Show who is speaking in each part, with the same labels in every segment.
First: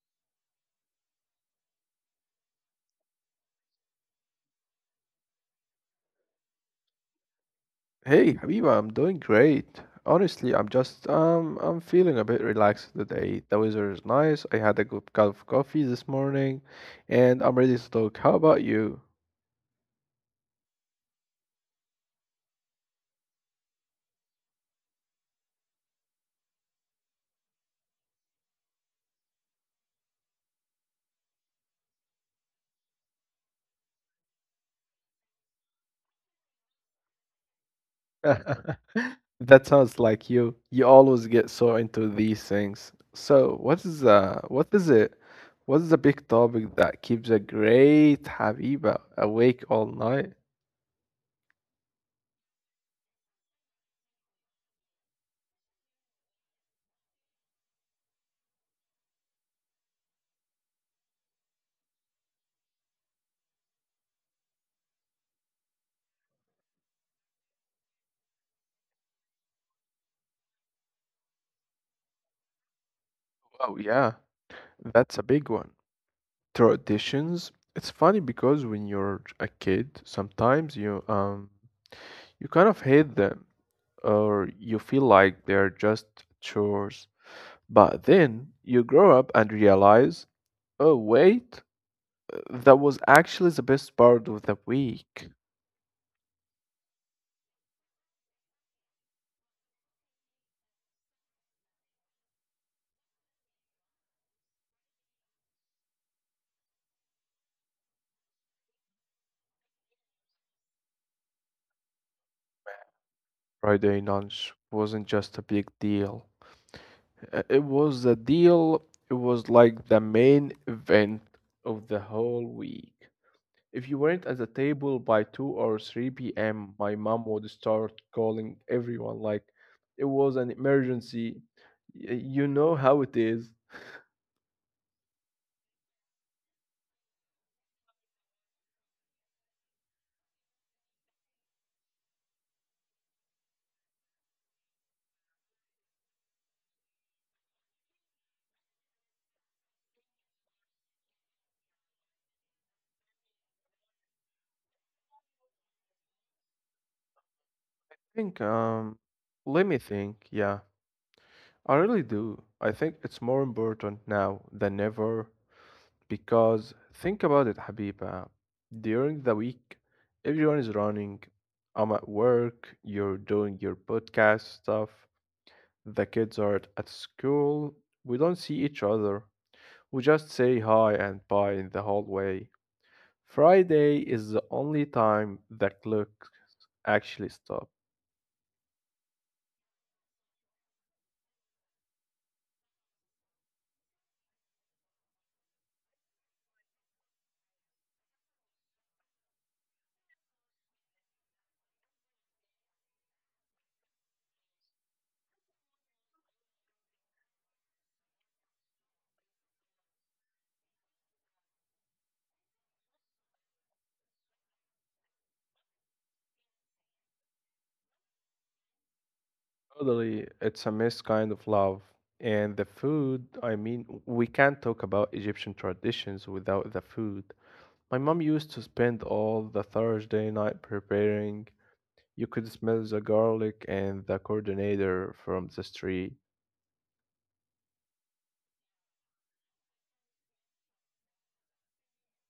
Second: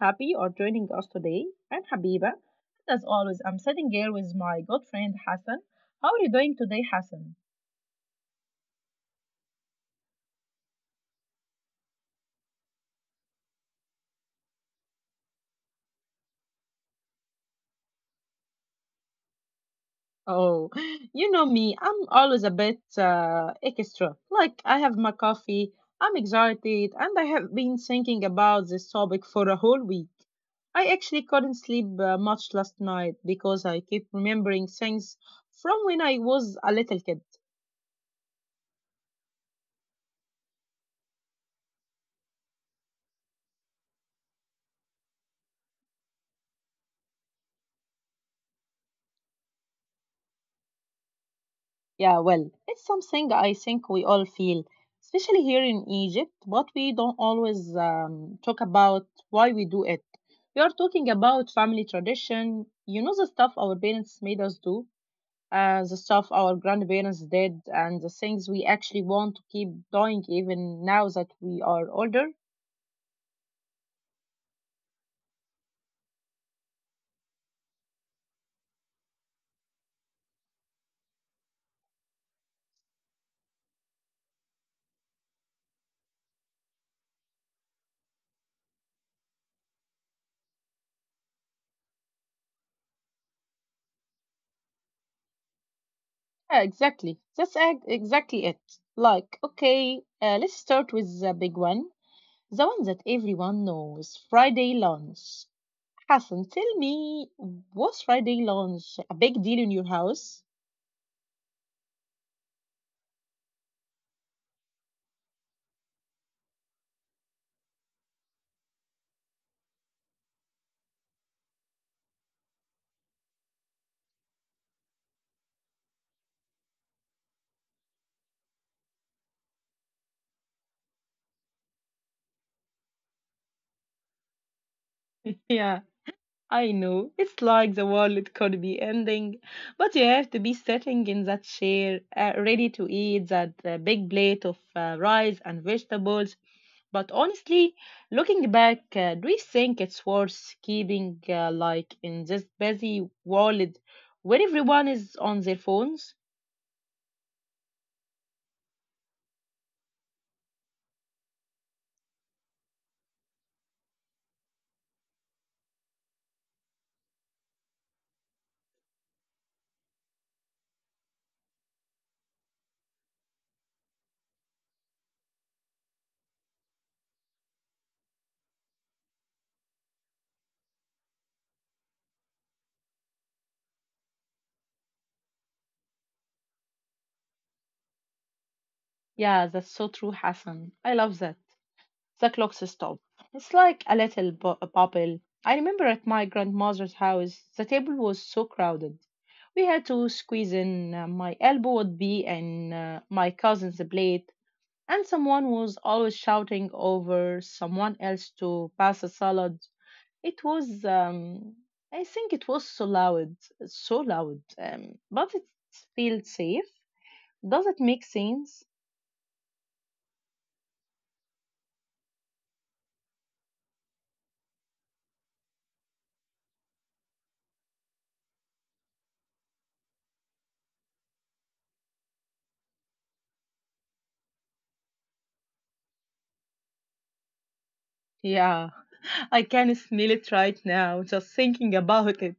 Speaker 1: happy you're joining us today. I'm Habiba, and as always, I'm sitting here with my good friend Hassan. How are you doing today, Hassan?
Speaker 2: Hey, Habiba, I'm doing great. Honestly, I'm just I'm feeling a bit relaxed today. The weather is nice. I had a good cup of coffee this morning, and I'm ready to talk. How about you?
Speaker 1: Oh, you know me. I'm always a bit extra. Like I have my coffee, I'm excited, and I have been thinking about this topic for a whole week. I actually couldn't sleep much last night because I keep remembering things from when I was a little kid.
Speaker 2: That sounds like you. You always get so into these things. So, what is it? What is the big topic that keeps a great Habiba awake all night?
Speaker 1: Yeah, well, it's something I think we all feel, especially here in Egypt, but we don't always talk about why we do it. We are talking about family tradition, you know, the stuff our parents made us do, the stuff our grandparents did, and the things we actually want to keep doing even now that we are older.
Speaker 2: Oh yeah, that's a big one. Traditions. It's funny because when you're a kid, sometimes you you kind of hate them, or you feel like they're just chores. But then you grow up and realize, oh wait, that was actually the best part of the week.
Speaker 1: Yeah, exactly. That's exactly it. Like, okay, let's start with the big one, the one that everyone knows Friday lunch. Hassan, tell me, was Friday lunch a big deal in your house?
Speaker 2: Friday lunch wasn't just a big deal. It was a deal, it was like the main event of the whole week. If you weren't at the table by 2 or 3 p.m., my mom would start calling everyone like it was an emergency. You know how it is.
Speaker 1: Yeah, I know. It's like the world could be ending, but you have to be sitting in that chair, ready to eat that big plate of rice and vegetables. But honestly, looking back, do you think it's worth keeping like in this busy world where everyone is on their phones?
Speaker 2: think, um, Let me think. Yeah, I really do. I think it's more important now than ever, because think about it, Habiba. During the week, everyone is running. I'm at work, you're doing your podcast stuff, the kids are at school. We don't see each other. We just say hi and bye in the hallway. Friday is the only time the clock actually stops.
Speaker 1: Yeah, that's so true, Hassan. I love that. The clock stopped. It's like a little bubble. I remember at my grandmother's house, the table was so crowded. We had to squeeze in. My elbow would be in my cousin's plate, and someone was always shouting over someone else to pass a salad. It was, I think it was so loud, so loud, but it felt safe. Does it make sense?
Speaker 2: Totally, it's a missed kind of love. And the food, I mean, we can't talk about Egyptian traditions without the food. My mom used to spend all the Thursday night preparing. You could smell the garlic and the coordinator from the street.
Speaker 1: Yeah, I can smell it right now, just thinking about it.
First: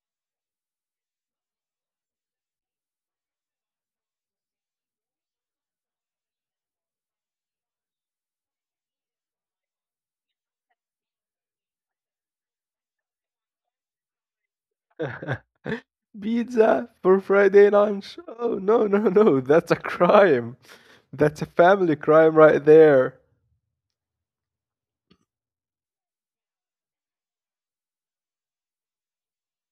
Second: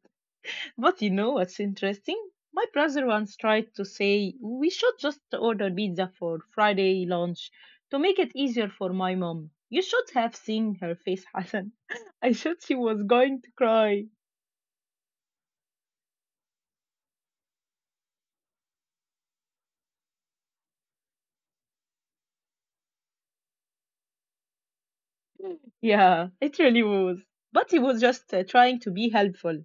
Speaker 1: But you know what's interesting? My brother once tried to say we should just order pizza for Friday lunch to make it easier for my mom. You should have seen her face, Hassan. I thought she was going to cry.
Speaker 2: Pizza for Friday lunch. Oh, no, no, no. That's a crime. That's a family crime right there.
Speaker 1: Yeah, it really was. But he was just trying to be helpful.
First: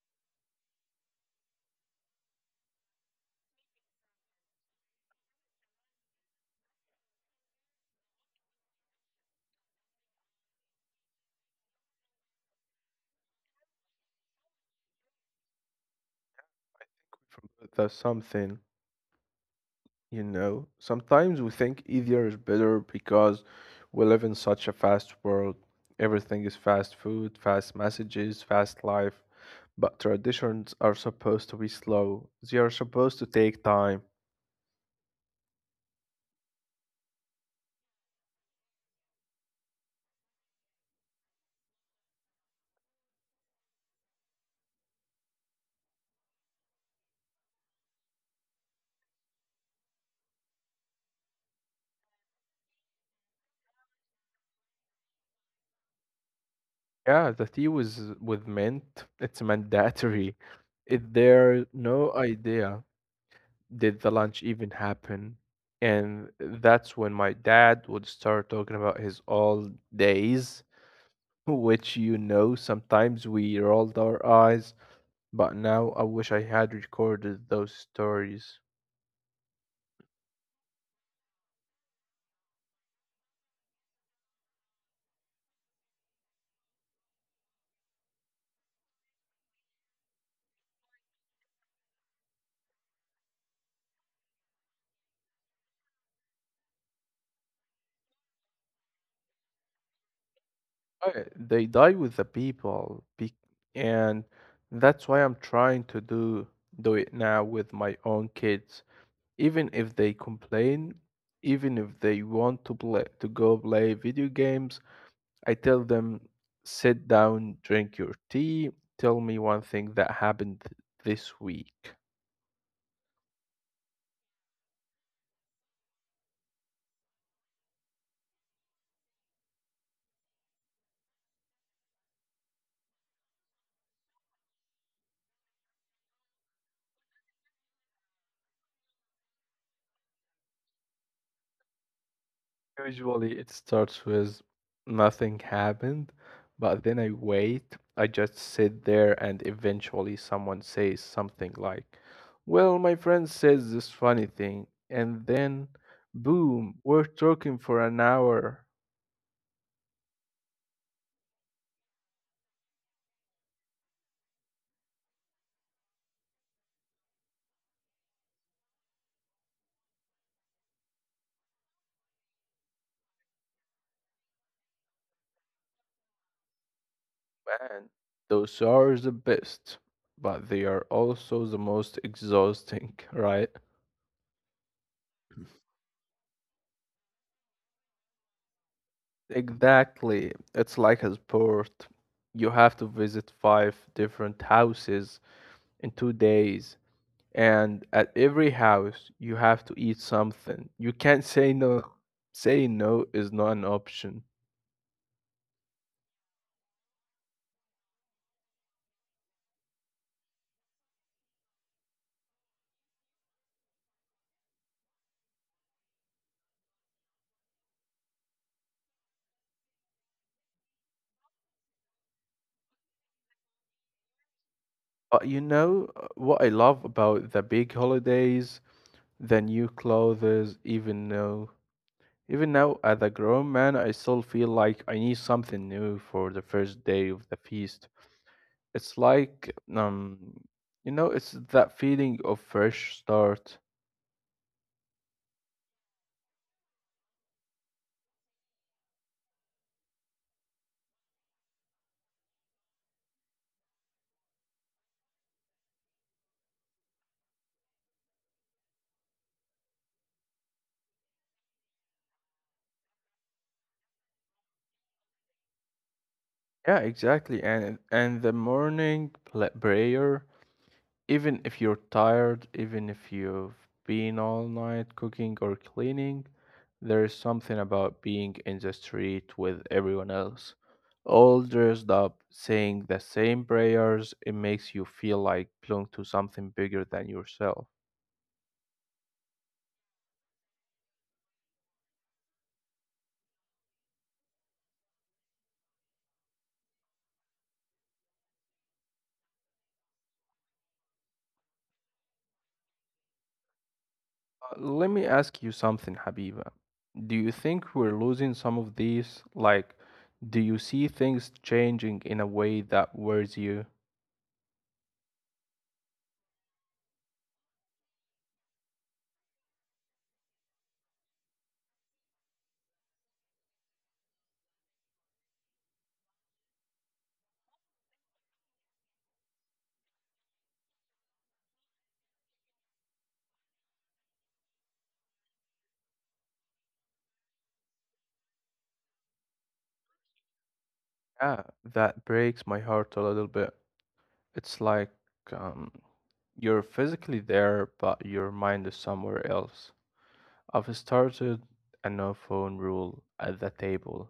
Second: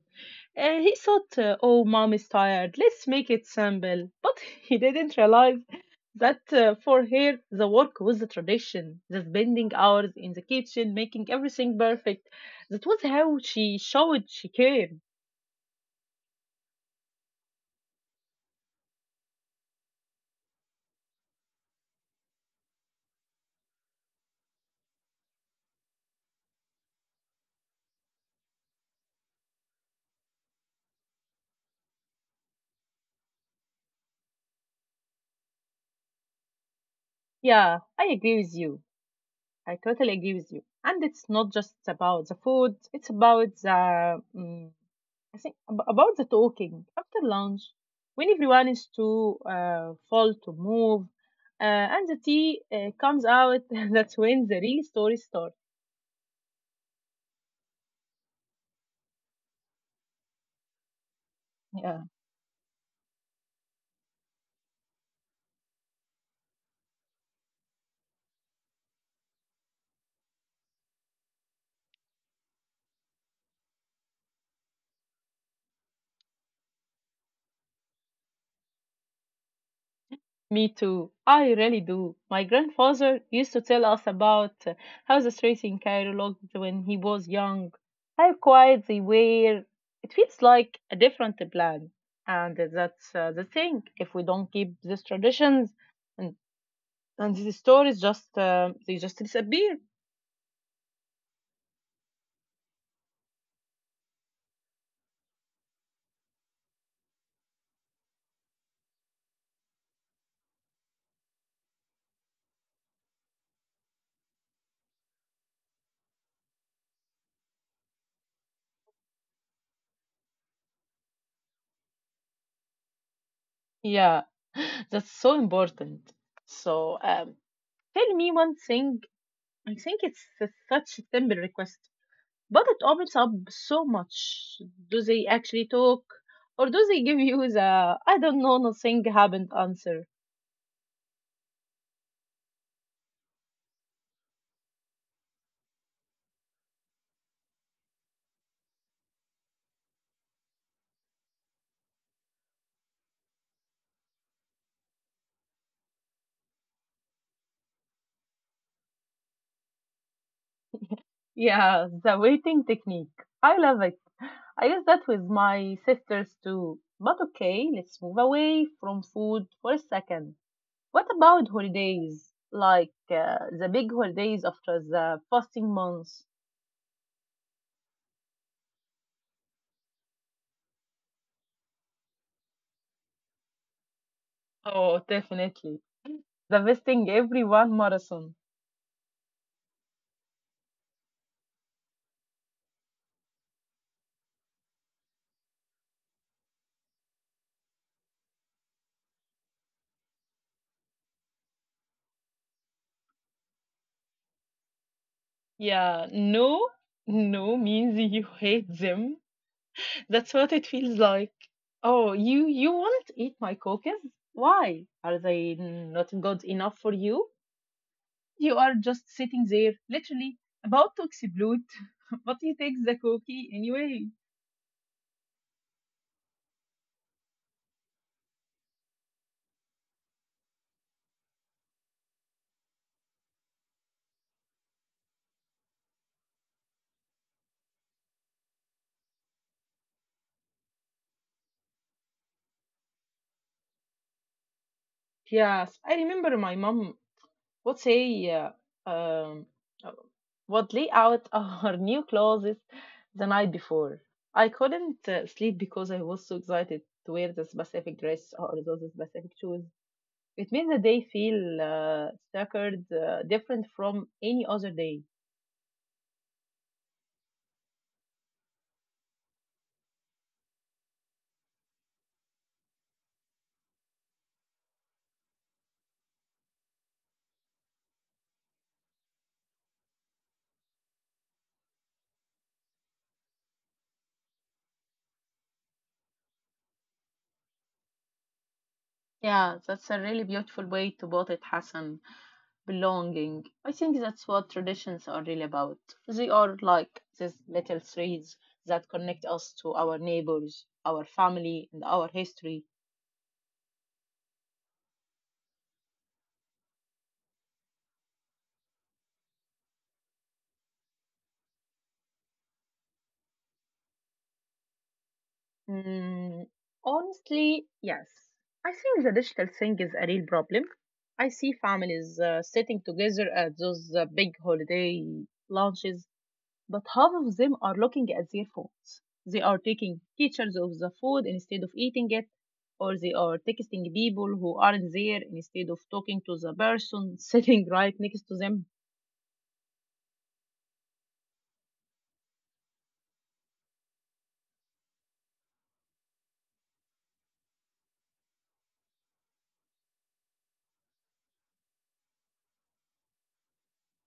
Speaker 1: He thought, oh, mom is tired, let's make it simple. But he didn't realize that for her, the work was a tradition. The spending hours in the kitchen, making everything perfect. That was how she showed she cared.
Speaker 2: That's something, you know. Sometimes we think easier is better because we live in such a fast world. Everything is fast food, fast messages, fast life. But traditions are supposed to be slow. They are supposed to take time.
Speaker 1: Yeah, I agree with you. I totally agree with you. And it's not just about the food, it's about the I think about the talking after lunch, when everyone is too full to move, and the tea comes out, that's when the real story starts.
Speaker 2: Yeah, the tea was with mint. It's mandatory. Is there
Speaker 1: Yeah.
Speaker 2: no idea? Did the lunch even happen? And that's when my dad would start talking about his old days, which, you know, sometimes we rolled our eyes, but now I wish I had recorded those stories.
Speaker 1: Me too. I really do. My grandfather used to tell us about how the streets in Cairo looked when he was young, how quiet they were. It feels like a different plan, and that's the thing. If we don't keep these traditions, and, and these stories just they just disappear.
Speaker 2: They die with the people, and that's why I'm trying to do it now with my own kids. Even if they complain, even if they want to play to go play video games, I tell them, sit down, drink your tea, tell me one thing that happened this week.
Speaker 1: Yeah, that's so important. So, tell me one thing. I think it's such a simple request, but it opens up so much. Do they actually talk, or do they give you the "I don't know, nothing happened" answer?
Speaker 2: Usually it starts with nothing happened, but then I wait. I just sit there, and eventually someone says something like, well, my friend says this funny thing. And then, boom, we're talking for an hour.
Speaker 1: Yeah, the waiting technique. I love it. I use that with my sisters too. But okay, let's move away from food for a second. What about holidays? Like the big holidays after the fasting months?
Speaker 2: Man, those are the best, but they are also the most exhausting, right?
Speaker 1: Oh, definitely. The visiting everyone marathon.
Speaker 2: Exactly. It's like a sport. You have to visit five different houses in 2 days, and at every house, you have to eat something. You can't say no. Saying no is not an option.
Speaker 1: Yeah, no, no means you hate them. That's what it feels like. Oh, you won't eat my cookies? Why? Are they not good enough for you? You are just sitting there, literally about to explode, but you take the cookie anyway.
Speaker 2: But you know, what I love about the big holidays, the new clothes, even now as a grown man, I still feel like I need something new for the first day of the feast. It's like, you know, it's that feeling of fresh start.
Speaker 1: Yes, I remember my mom What's say? Um, would lay out our new clothes the night before. I couldn't sleep because I was so excited to wear the specific dress or those specific shoes. It made the day feel sacred, different from any other day.
Speaker 2: Yeah, exactly. and the morning prayer, even if you're tired, even if you've been all night cooking or cleaning, there is something about being in the street with everyone else, all dressed up, saying the same prayers. It makes you feel like belong to something bigger than yourself.
Speaker 1: Yeah, that's a really beautiful way to put it, Hassan. Belonging. I think that's what traditions are really about. They are like these little threads that connect us to our neighbors, our family, and our history.
Speaker 2: Let me ask you something, Habiba. Do you think we're losing some of these? Like, do you see things changing in a way that worries you?
Speaker 1: Mm, honestly, yes. I think the digital thing is a real problem. I see families sitting together at those big holiday lunches but half of them are looking at their phones. They are taking pictures of the food instead of eating it, or they are texting people who aren't there instead of talking to the person sitting right next to them.
Speaker 2: Yeah, that breaks my heart a little bit. It's like, um, you're physically there, but your mind is somewhere else. I've started a no phone rule at the table.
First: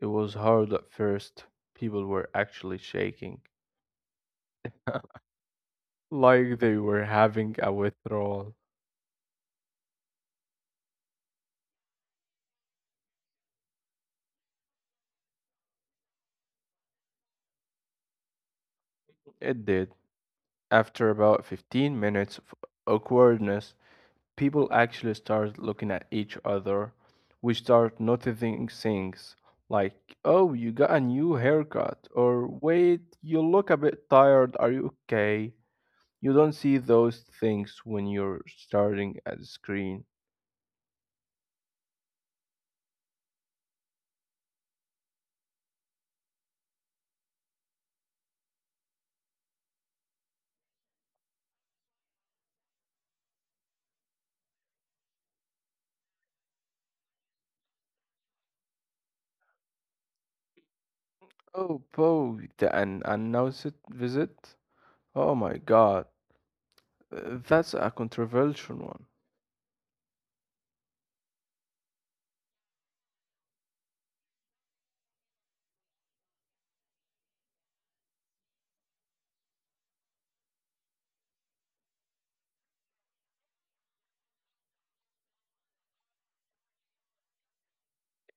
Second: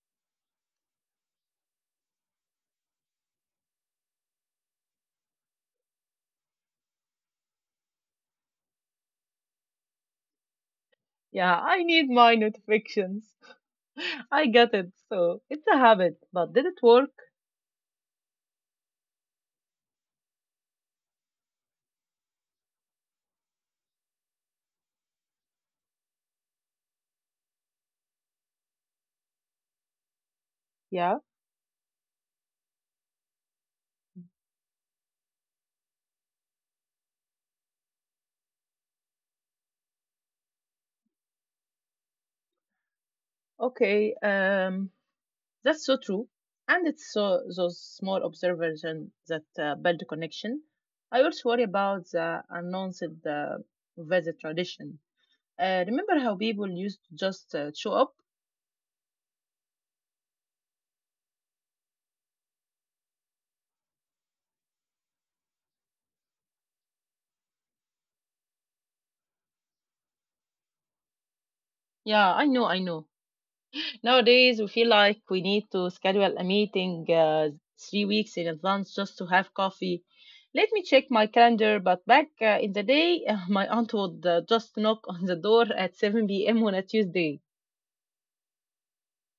Speaker 2: It was hard at first. People were actually shaking, like they were having a withdrawal.
Speaker 1: Yeah, I need my notifications. I got it. So it's a habit, but did it work?
Speaker 2: It did. After about 15 minutes of awkwardness, people actually start looking at each other. We start noticing things like, oh, you got a
Speaker 1: Yeah.
Speaker 2: new haircut, or wait, you look a bit tired, are you okay? You don't see those things when you're staring at the screen.
Speaker 1: Okay. That's so true. And it's so those small observations that build connection. I also worry about the announced visit tradition. Remember how people used to just show up?
Speaker 2: Oh, Bo, the an announced visit? Oh my god, that's a controversial one.
Speaker 1: Yeah, I know, I know. Nowadays, we feel like we need to schedule a meeting 3 weeks in advance just to have coffee. Let me check my calendar, but back in the day, my aunt would just knock on the door at 7 p.m. on a Tuesday.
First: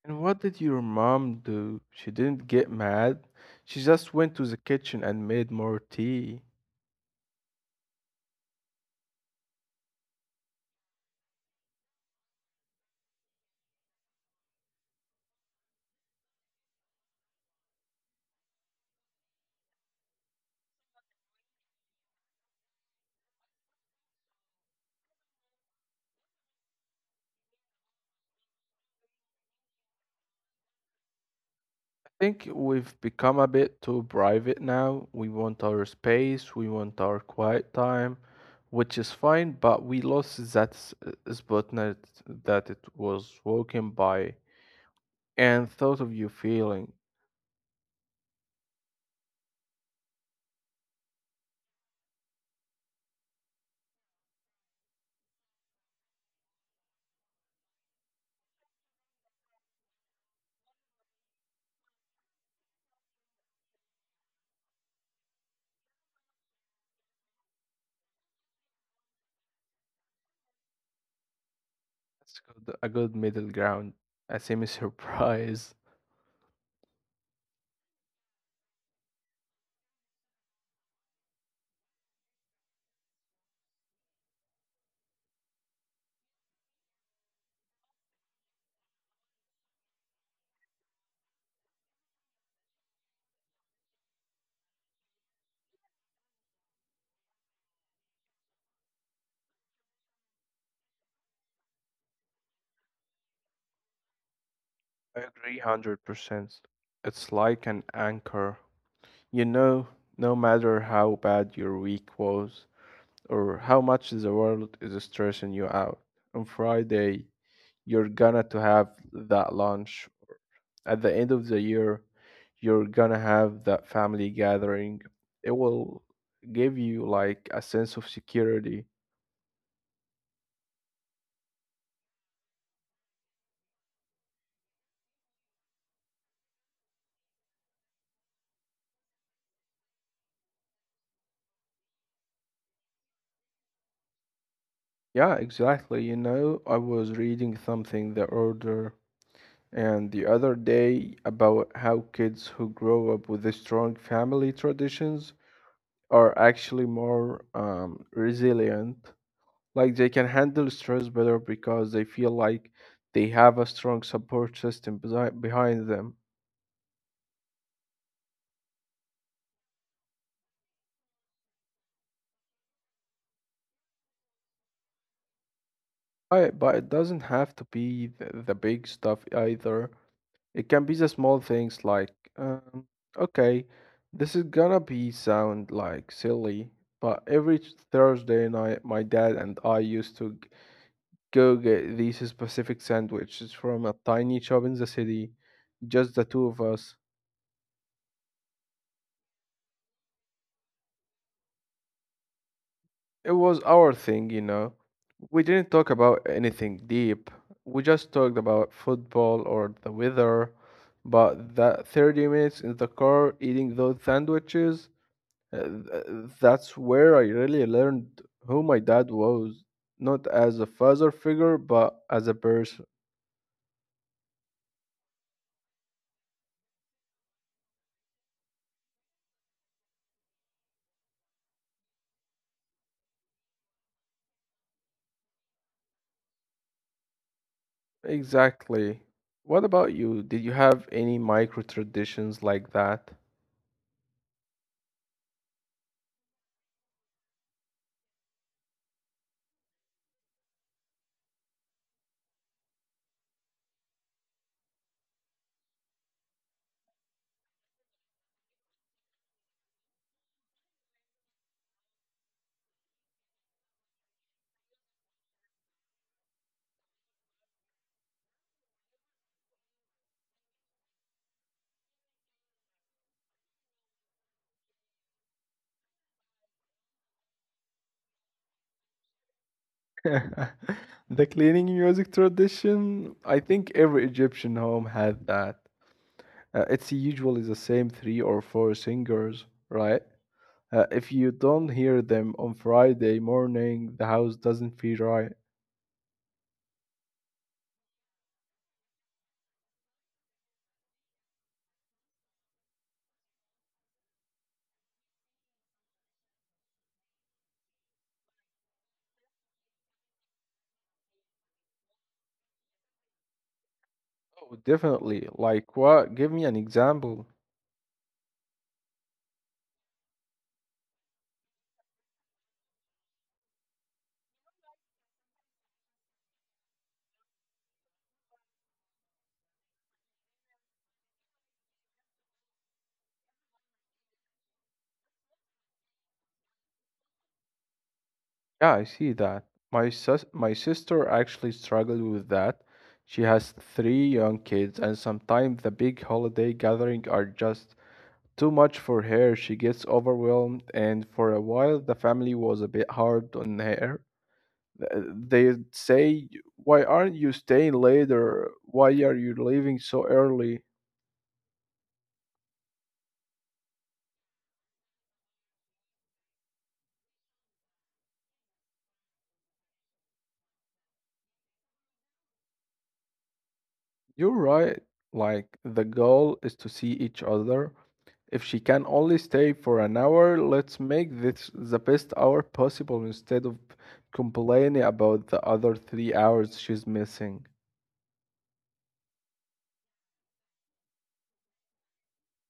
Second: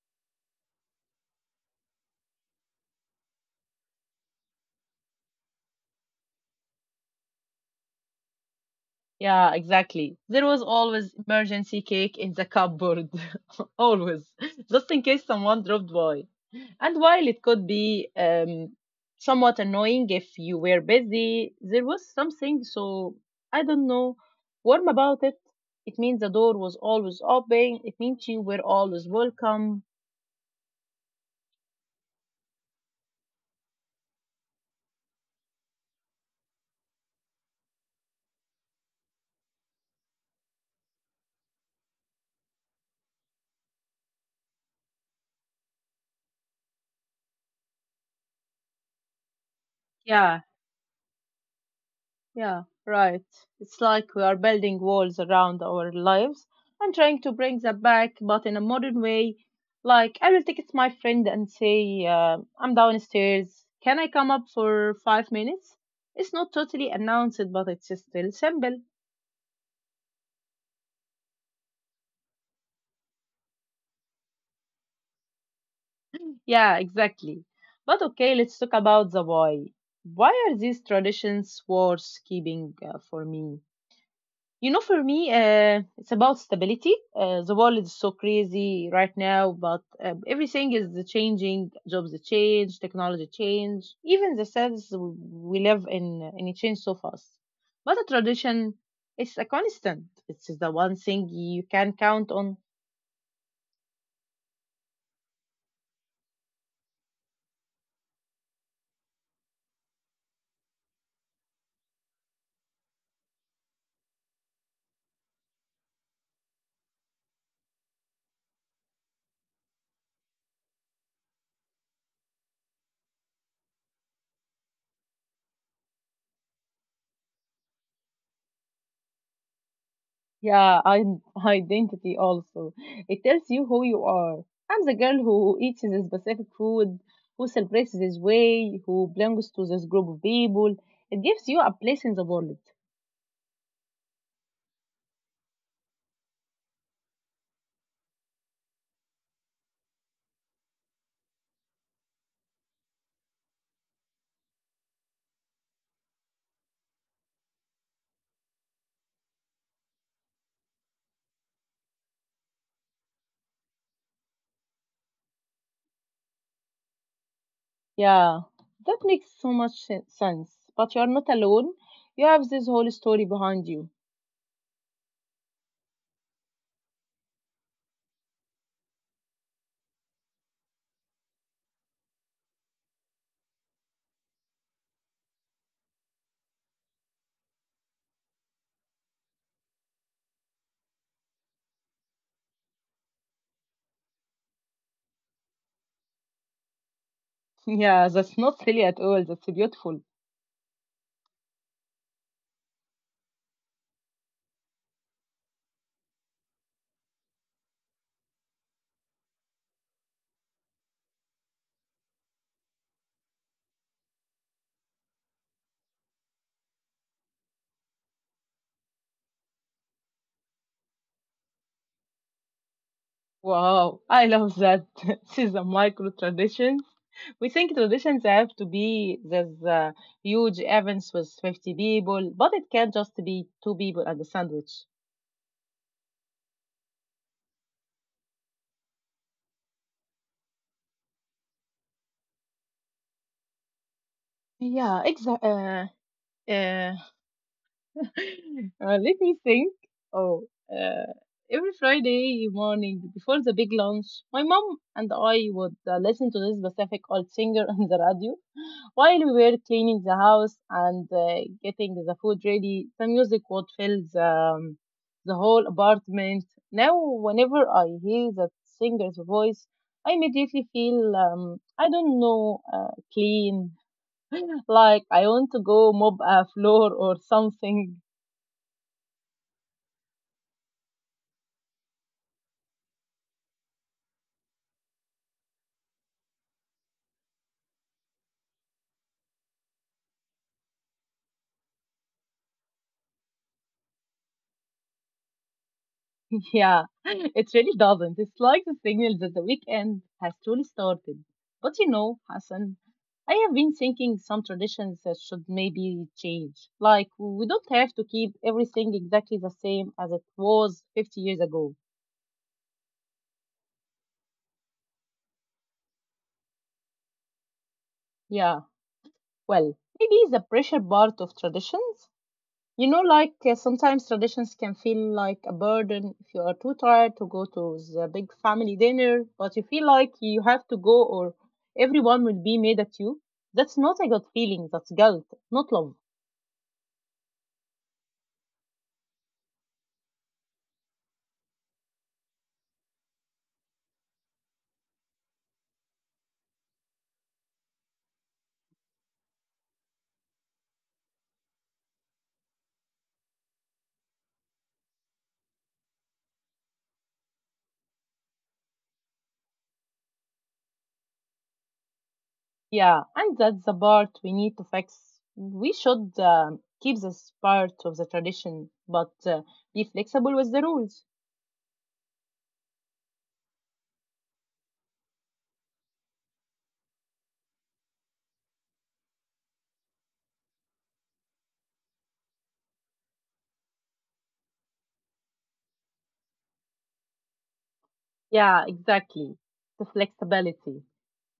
Speaker 2: And what did your mom do? She didn't get mad. She just went to the kitchen and made more tea.
Speaker 1: Yeah, exactly. There was always emergency cake in the cupboard. Always. Just in case someone dropped by. And while it could be somewhat annoying if you were busy, there was something so, I don't know, warm about it. It means the door was always open. It means you were always welcome.
Speaker 2: I think we've become a bit too private now. We want our space, we want our quiet time, which is fine, but we lost that spotnet that it was walking by and thought of you
Speaker 1: Yeah,
Speaker 2: feeling.
Speaker 1: Yeah, right. It's like we are building walls around our lives and trying to bring them back, but in a modern way. Like, I will text my friend and say, I'm downstairs. Can I come up for 5 minutes? It's not totally announced, but it's still simple.
Speaker 2: That's good, a good middle ground,
Speaker 1: Yeah,
Speaker 2: a semi
Speaker 1: exactly. But
Speaker 2: surprise.
Speaker 1: okay, let's talk about the why. Why are these traditions worth keeping for me? You know, for me, it's about stability. The world is so crazy right now, but everything is changing. Jobs change, technology change, even the cells we live in it change so fast. But a tradition is a constant. It's the one thing you can count on.
Speaker 2: I agree 100%. It's like an anchor. You know, no matter how bad your week was or how much the world is stressing you out, on Friday you're gonna to have that lunch. At the end of the year, you're gonna have that family gathering. It will give you like a sense of security.
Speaker 1: Yeah, I'm identity also. It tells you who you are. I'm the girl who eats this specific food, who celebrates this way, who belongs to this group of people. It gives you a place in the world.
Speaker 2: Yeah, exactly. You know, I was reading something the other day about how kids who grow up with strong family traditions are actually more resilient. Like they can handle stress better because they feel like they have a strong support system behind them.
Speaker 1: Yeah, that makes so much sense. But you are not alone. You have this whole story behind you.
Speaker 2: But it doesn't have to be the big stuff either. It can be the small things like, um, okay, this is gonna be sound like silly, but every Thursday night, my dad and I used to go get these specific sandwiches from a tiny shop in the city, just the two of us.
Speaker 1: Yeah, that's not silly at all. That's beautiful.
Speaker 2: It was our thing, you know. We didn't talk about anything deep. We just talked about football or the weather. But that 30 minutes in the car eating those sandwiches, that's where I really learned who my dad was. Not as a father figure, but as a person.
Speaker 1: Wow, I love that. This is a micro tradition. We think traditions have to be these huge events with 50 people, but it can just be two people and a sandwich.
Speaker 2: Exactly. What about you? Did you have any micro traditions like that?
Speaker 1: Yeah, exactly. Uh, Let me think. Oh, uh, every Friday morning before the big lunch, my mom and I would listen to this Pacific old singer on the radio. While we were cleaning the house and getting the food ready, the music would fill the whole apartment. Now, whenever I hear that singer's voice, I immediately feel, I don't know, clean, like I want to go mop a floor or something.
Speaker 2: The cleaning music tradition, I think every Egyptian home had that. It's usually the same three or four singers, right? If you don't hear them on Friday morning, the house doesn't feel right.
Speaker 1: Yeah, it really doesn't. It's like the signal that the weekend has truly started. But you know, Hassan, I have been thinking some traditions that should maybe change. Like, we don't have to keep everything exactly the same as it was 50 years ago.
Speaker 2: Oh, definitely. Like what? Give me an example.
Speaker 1: Yeah, well, maybe the pressure part of traditions. You know, like sometimes traditions can feel like a burden if you are too tired to go to the big family dinner, but you feel like you have to go or everyone will be mad at you. That's not a good feeling, that's guilt, not love.
Speaker 2: Yeah, I see that. My sister actually struggled with that. She has three young kids, and sometimes the big holiday gathering are just too much for her. She gets overwhelmed, and for a while the family was a bit hard on her. Th- They'd say, "Why aren't you staying later? Why are you leaving so early?"
Speaker 1: Yeah, and that's the part we need to fix. We should keep this part of the tradition, but be flexible with the rules.
Speaker 2: You're right. Like, the goal is to see each other. If she can only stay for an hour, let's make this the best hour possible instead of complaining about the other 3 hours she's missing.
Speaker 1: Yeah, exactly. The flexibility.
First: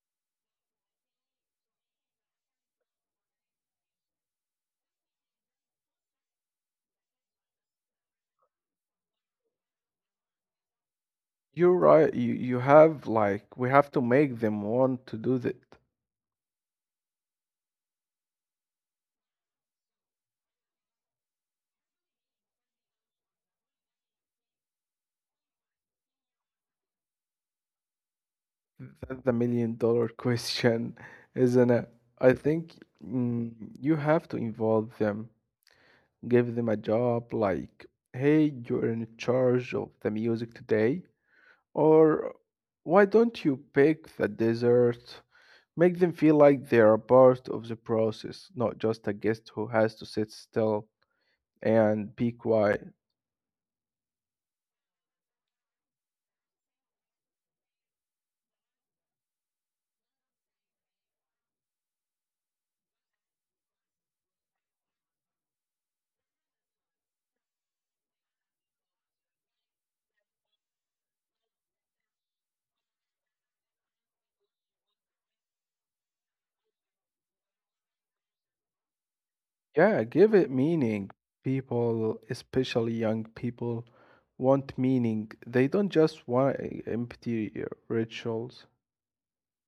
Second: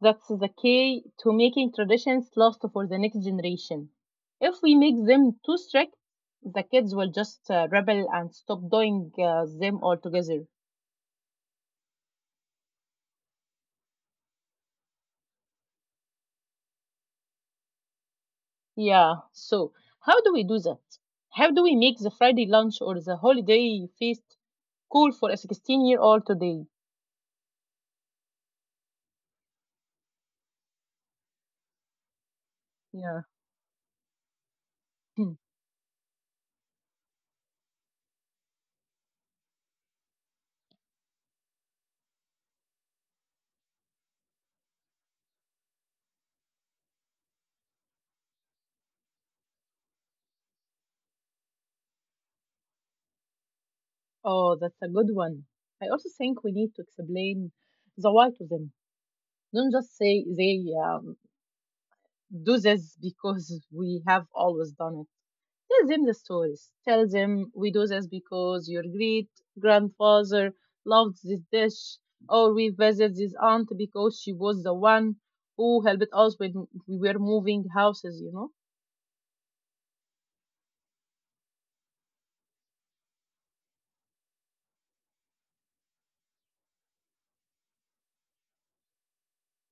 Speaker 1: That's the key to making traditions last for the next generation. If we make them too strict, the kids will just rebel and stop doing them altogether.
Speaker 2: You're right. You have, like, we have to make them want to do that.
Speaker 1: Yeah, so how do we do that? How do we make the Friday lunch or the holiday feast cool for a 16-year-old today?
Speaker 2: That's the million dollar question, isn't it? I think,
Speaker 1: Yeah.
Speaker 2: mm, you have to involve them,
Speaker 1: Hmm.
Speaker 2: give them a job, like, hey, you're in charge of the music today. Or why don't you pick the dessert? Make them feel like they are part of the process, not just a guest who has to sit still and be quiet.
Speaker 1: Oh, that's a good one. I also think we need to explain the why to them. Don't just say they do this because we have always done it. Tell them the stories. Tell them we do this because your great grandfather loved this dish, or we visit this aunt because she was the one who helped us when we were moving houses, you know?
Speaker 2: Yeah, give it meaning. People, especially young people, want meaning. They don't just want empty rituals.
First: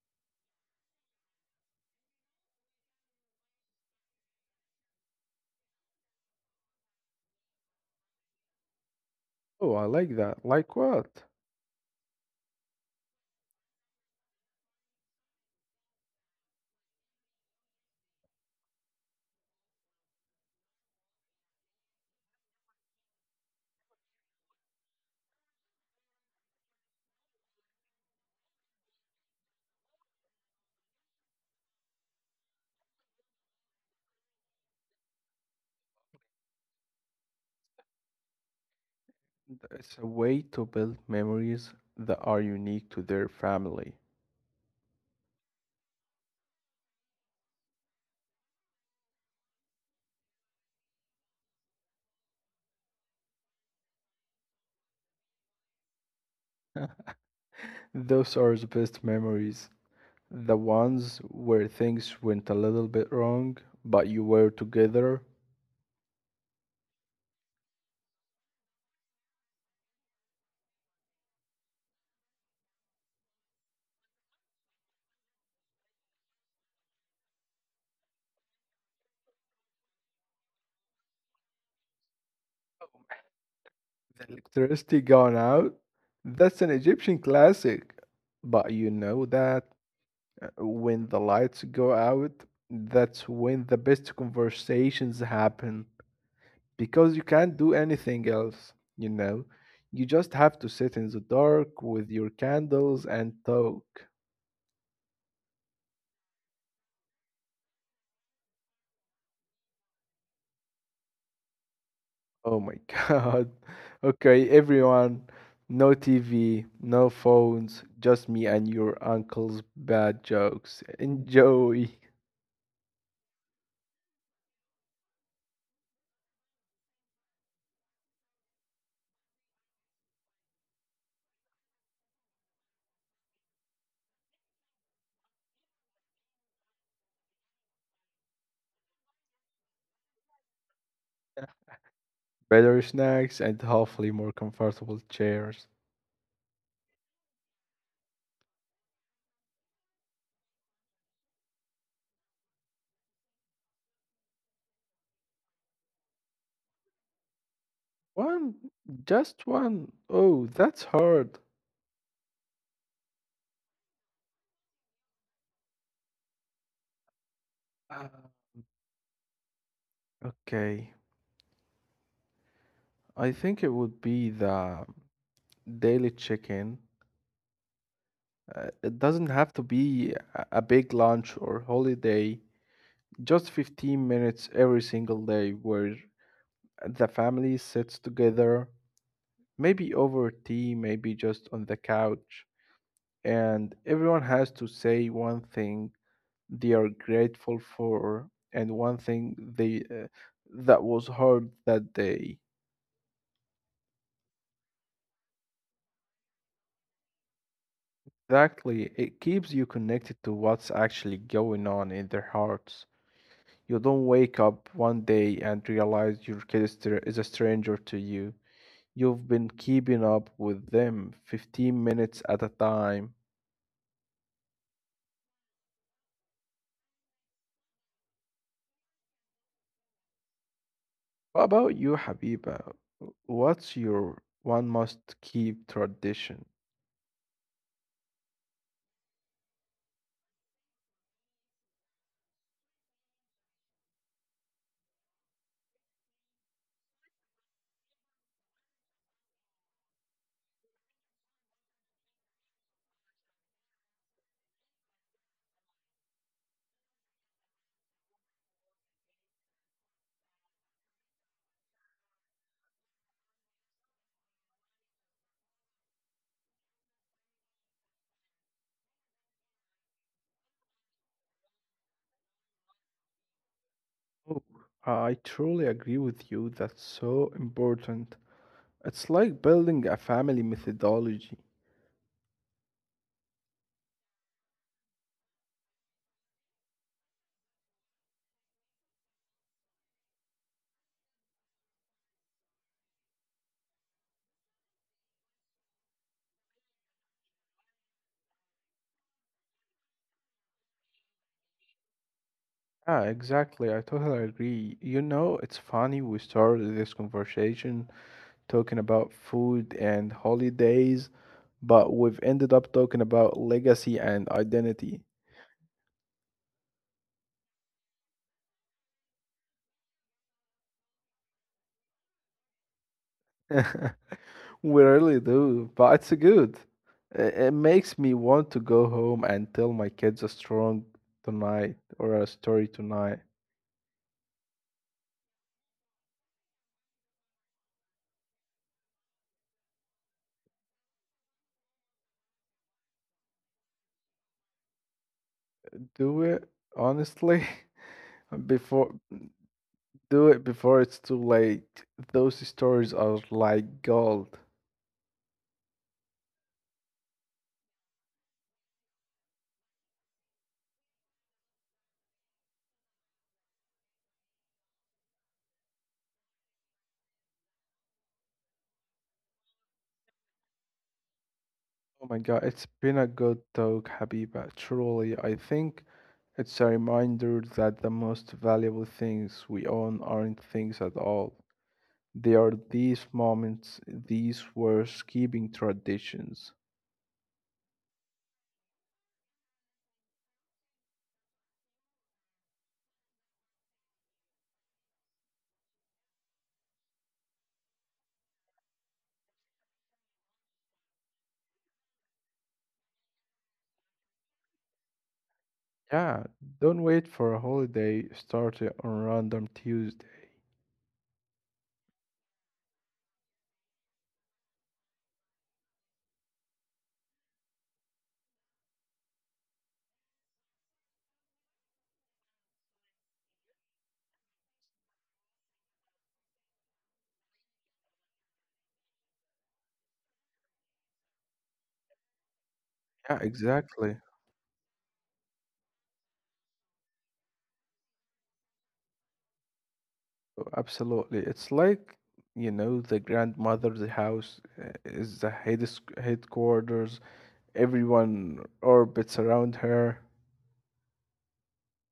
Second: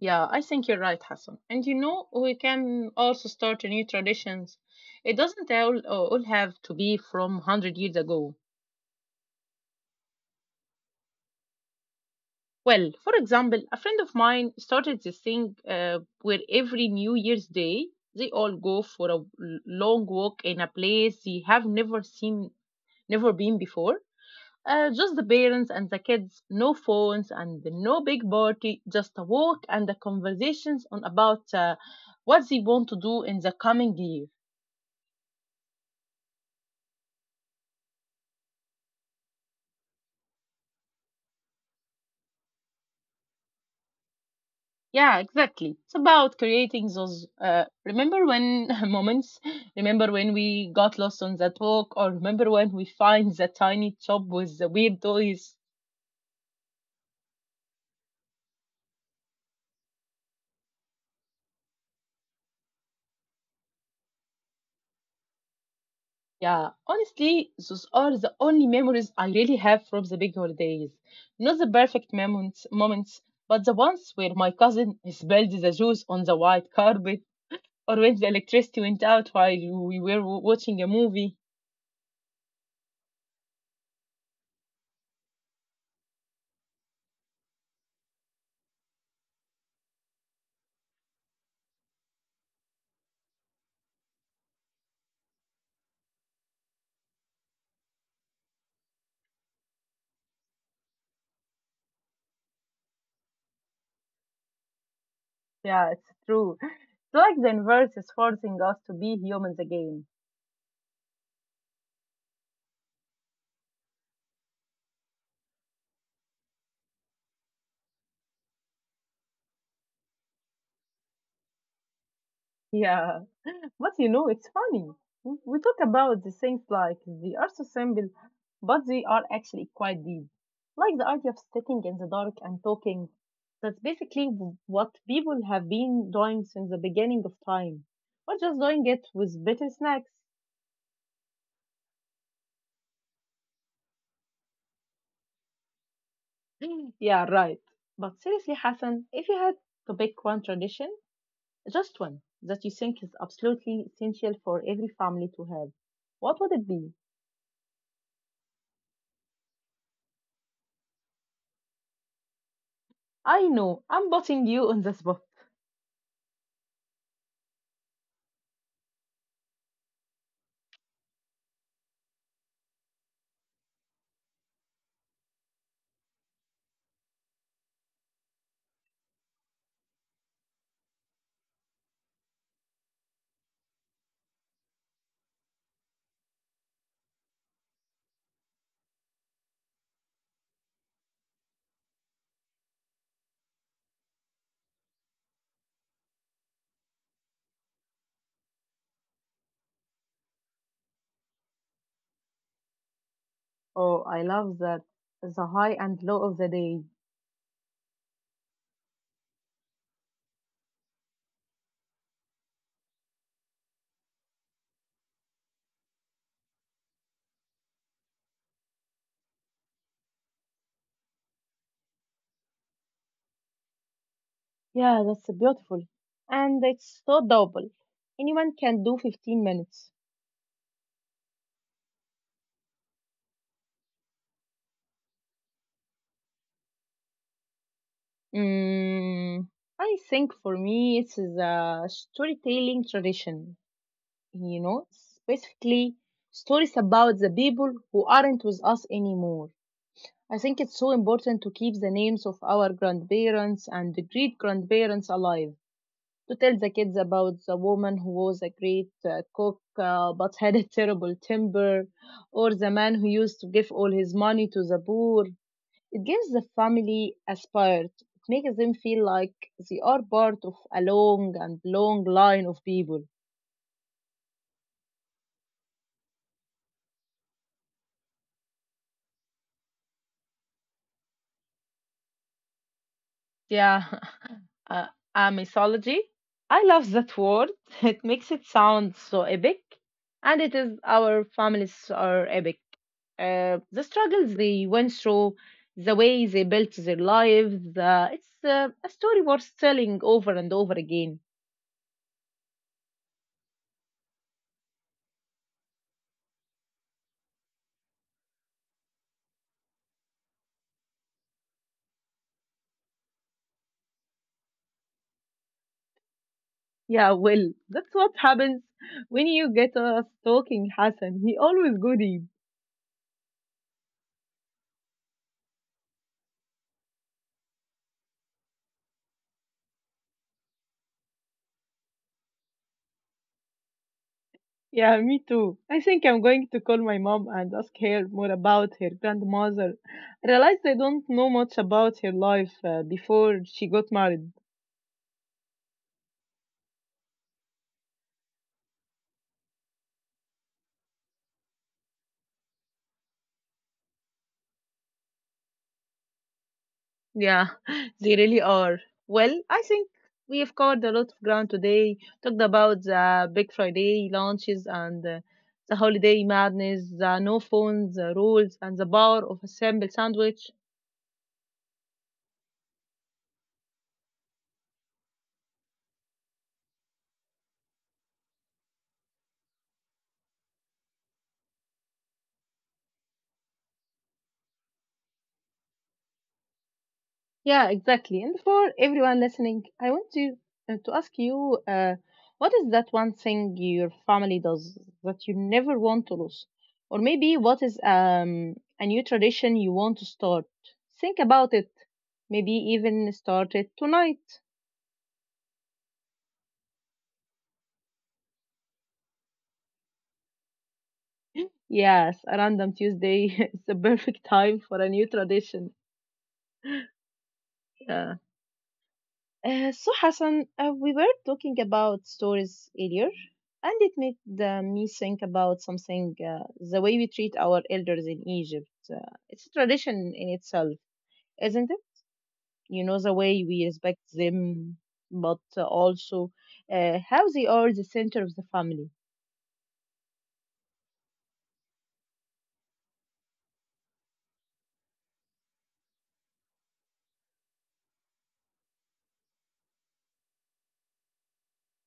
Speaker 1: Yeah, I think you're right, Hassan. And you know, we can also start new traditions. It doesn't all have to be from 100 years ago.
Speaker 2: Oh, I like that. Like what?
Speaker 1: Well, for example, a friend of mine started this thing where every New Year's Day they all go for a long walk in a place they have never seen, never been before. Just the parents and the kids, no phones and no big party, just a walk and the conversations on about what they want to do in the coming year.
Speaker 2: It's a way to build memories that are unique to their family.
Speaker 1: Yeah, exactly. It's about creating those. Remember when moments? Remember when we got lost on that walk, or remember when we find that tiny shop with the weird toys?
Speaker 2: Those are the best memories. The ones where things went a little bit wrong, but you were together.
Speaker 1: Yeah, honestly, those are the only memories I really have from the big holidays. Not the perfect moments, but the ones where my cousin spilled the juice on the white carpet, or when the electricity went out while we were watching a movie.
Speaker 2: The electricity gone out. That's an Egyptian classic. But you know that, when the lights go out, that's when the best conversations happen because you can't do anything else, you know. You just have to sit in the dark with your candles and talk.
Speaker 1: Yeah, it's true. It's like the universe is forcing us to be humans again.
Speaker 2: Oh my God. Okay, everyone, no TV, no phones, just me and your uncle's bad jokes. Enjoy.
Speaker 1: Yeah, but you know, it's funny. We talk about the things like they are so simple, but they are actually quite deep. Like the idea of sitting in the dark and talking. That's basically what people have been doing since the beginning of time. We're just doing it with better snacks.
Speaker 2: Better snacks and hopefully more comfortable chairs.
Speaker 1: Yeah, right. But seriously, Hassan, if you had to pick one tradition. Just one that you think is absolutely essential for every family to have. What would it be?
Speaker 2: One, just one. Oh, that's hard.
Speaker 1: I know, I'm putting you on the spot.
Speaker 2: Uh, Okay, I think it would be the daily check-in. It doesn't have to be a big lunch or holiday, just 15 minutes every single day where the family sits together, maybe over tea, maybe just on the couch, and everyone has to say one thing they are grateful for and one thing they that was heard that day.
Speaker 1: Oh, I love that. The high and low of the day.
Speaker 2: Exactly, it keeps you connected to what's actually going on in their hearts. You don't wake up one day and realize your kid is a stranger to you. You've been keeping up with them 15 minutes at a time.
Speaker 1: Yeah, that's beautiful. And it's so doable. Anyone can do 15 minutes.
Speaker 2: What about you, Habiba? What's your one must keep tradition?
Speaker 1: Mm, I think for me it's the storytelling tradition, you know, specifically stories about the people who aren't with us anymore. I think it's so important to keep the names of our grandparents and great grandparents alive, to tell the kids about the woman who was a great cook but had a terrible temper, or the man who used to give all his money to the poor. It gives the family a spirit. It makes them feel like they are part of a long and long line of people.
Speaker 2: Oh, I truly agree with you. That's so important. It's like building a family methodology.
Speaker 1: Yeah, uh, a mythology. I love that word. It makes it sound so epic, and it is, our families are epic. The struggles they went through, the way they built their lives. It's a story worth telling over and over again.
Speaker 2: Yeah, exactly. I totally agree. You know, it's funny we started this conversation talking about food and holidays, but we've ended up talking about legacy and identity.
Speaker 1: Yeah, well, that's what happens when you get us talking, Hassan. He always goody.
Speaker 2: We really do, but it's good. I- It makes me want to go home and tell my kids a strong tonight or a story tonight.
Speaker 1: Yeah, me too. I think I'm going to call my mom and ask her more about her grandmother. I realized I don't know much about her life before she got married.
Speaker 2: Do it honestly before do it before it's too late. Those stories are like gold.
Speaker 1: Yeah, they really are. Well, I think we have covered a lot of ground today. Talked about the Big Friday launches and the holiday madness, the no phones the rules, and the power of a simple sandwich.
Speaker 2: Oh my God, it's been a good talk, Habiba. Truly, I think it's a reminder that the most valuable things we own aren't things at all. They are these moments, these words keeping traditions.
Speaker 1: Yeah, exactly. And for everyone listening, I want to ask you, what is that one thing your family does that you never want to lose, or maybe what is a new tradition you want to start? Think about it. Maybe even start it tonight.
Speaker 2: Yeah, don't wait for a holiday, start it on random Tuesday.
Speaker 1: Yes, a random Tuesday is the perfect time for a new tradition. Uh, so Hassan, we were talking about stories earlier, and it made me think about something: the way we treat our elders in Egypt. It's a tradition in itself, isn't it? You know,
Speaker 2: Yeah,
Speaker 1: the way we
Speaker 2: exactly.
Speaker 1: respect them, but also how they are the center of the family.
Speaker 2: Oh, absolutely. It's like, you know, the grandmother's house is the headquarters. Everyone orbits around her.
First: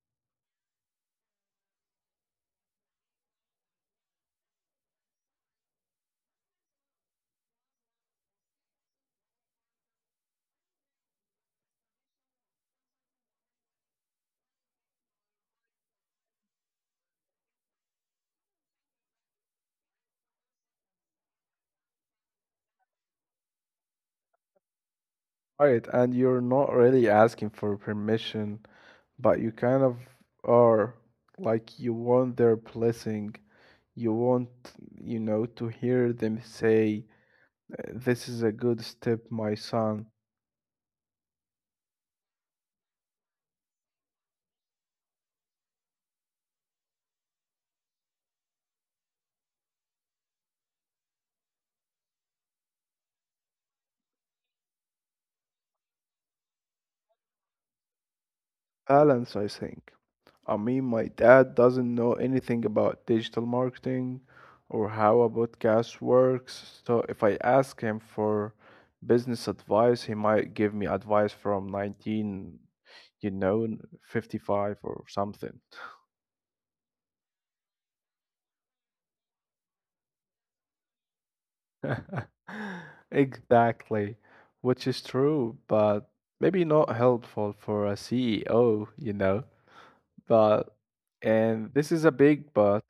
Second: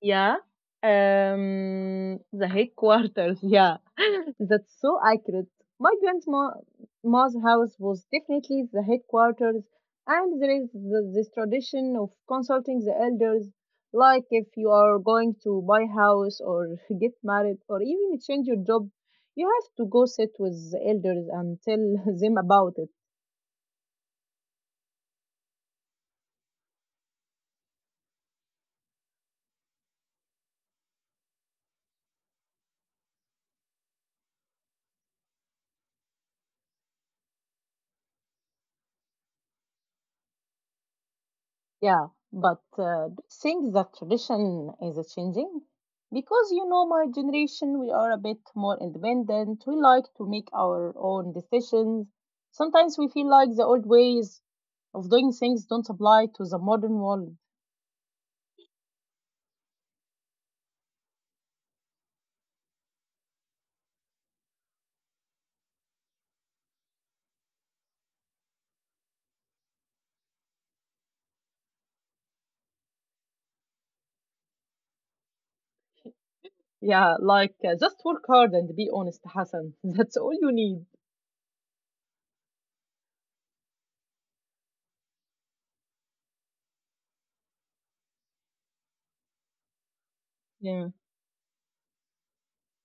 Speaker 1: Yeah. The headquarters. Yeah, that's so accurate. My grandma's house was definitely the headquarters, and there is this tradition of consulting the elders. Like if you are going to buy a house or get married or even change your job, you have to go sit with the elders and tell them about it.
Speaker 2: Right, and you're not really asking for permission, but you kind of are, like you want their blessing. You want, you know, to hear them say, "This is a good step, my son."
Speaker 1: Yeah, but do you think that tradition is changing? Because you know, my generation, we are a bit more independent. We like to make our own decisions. Sometimes we feel like the old ways of doing things don't apply to the modern world.
Speaker 2: Balance, I think. I mean, my dad doesn't know anything about digital marketing or how a podcast works. So if I ask him for business advice, he might give me advice from 19, you know, 55 or something.
Speaker 1: Yeah, like just work hard and be honest, Hassan. That's all you need.
Speaker 2: Exactly, which is true, but maybe not helpful for a CEO. But,
Speaker 1: Yeah,
Speaker 2: and this is a big but,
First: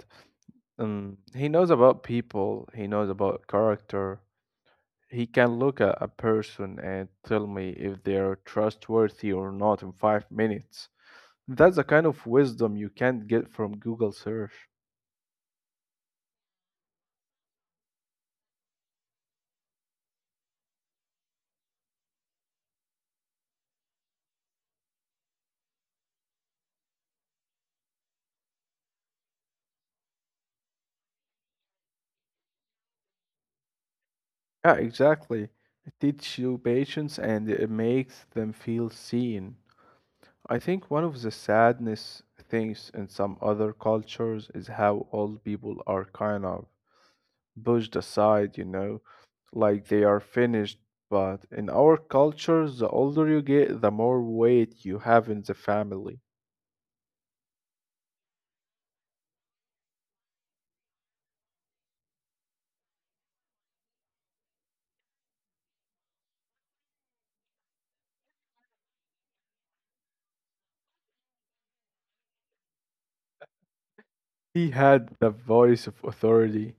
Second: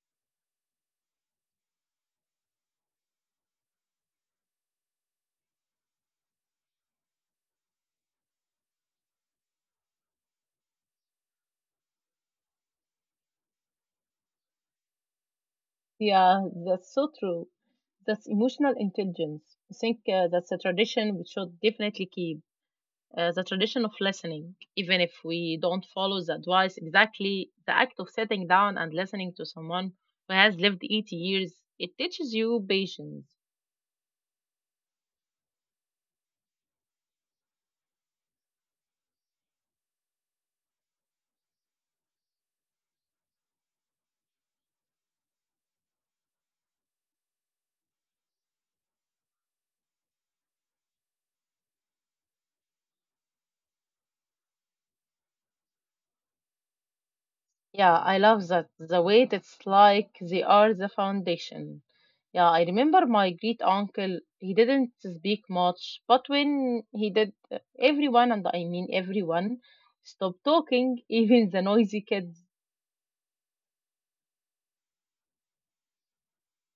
Speaker 2: he knows about people, he knows about character. He can look at a person and tell me if they're trustworthy or not in 5 minutes. That's the kind of wisdom you can't get from Google search.
Speaker 1: yeah, that's so true. That's emotional intelligence. I think that's a tradition we should definitely keep. The tradition of listening, even if we don't follow the advice exactly, the act of sitting down and listening to someone who has lived 80 years, it teaches you patience.
Speaker 2: Yeah, exactly. It teaches you patience and it makes them feel seen. I think one of the sadness things in some other cultures is how old people are kind of pushed aside, you know, like they are finished. But in our culture, the older you get, the more weight you have in the family.
Speaker 1: Yeah, I love that. The weight, it's like they are the foundation. Yeah, I remember my great uncle, he didn't speak much, but when he did, everyone, and I mean everyone, stopped talking, even the noisy kids.
Speaker 2: He had the voice of authority.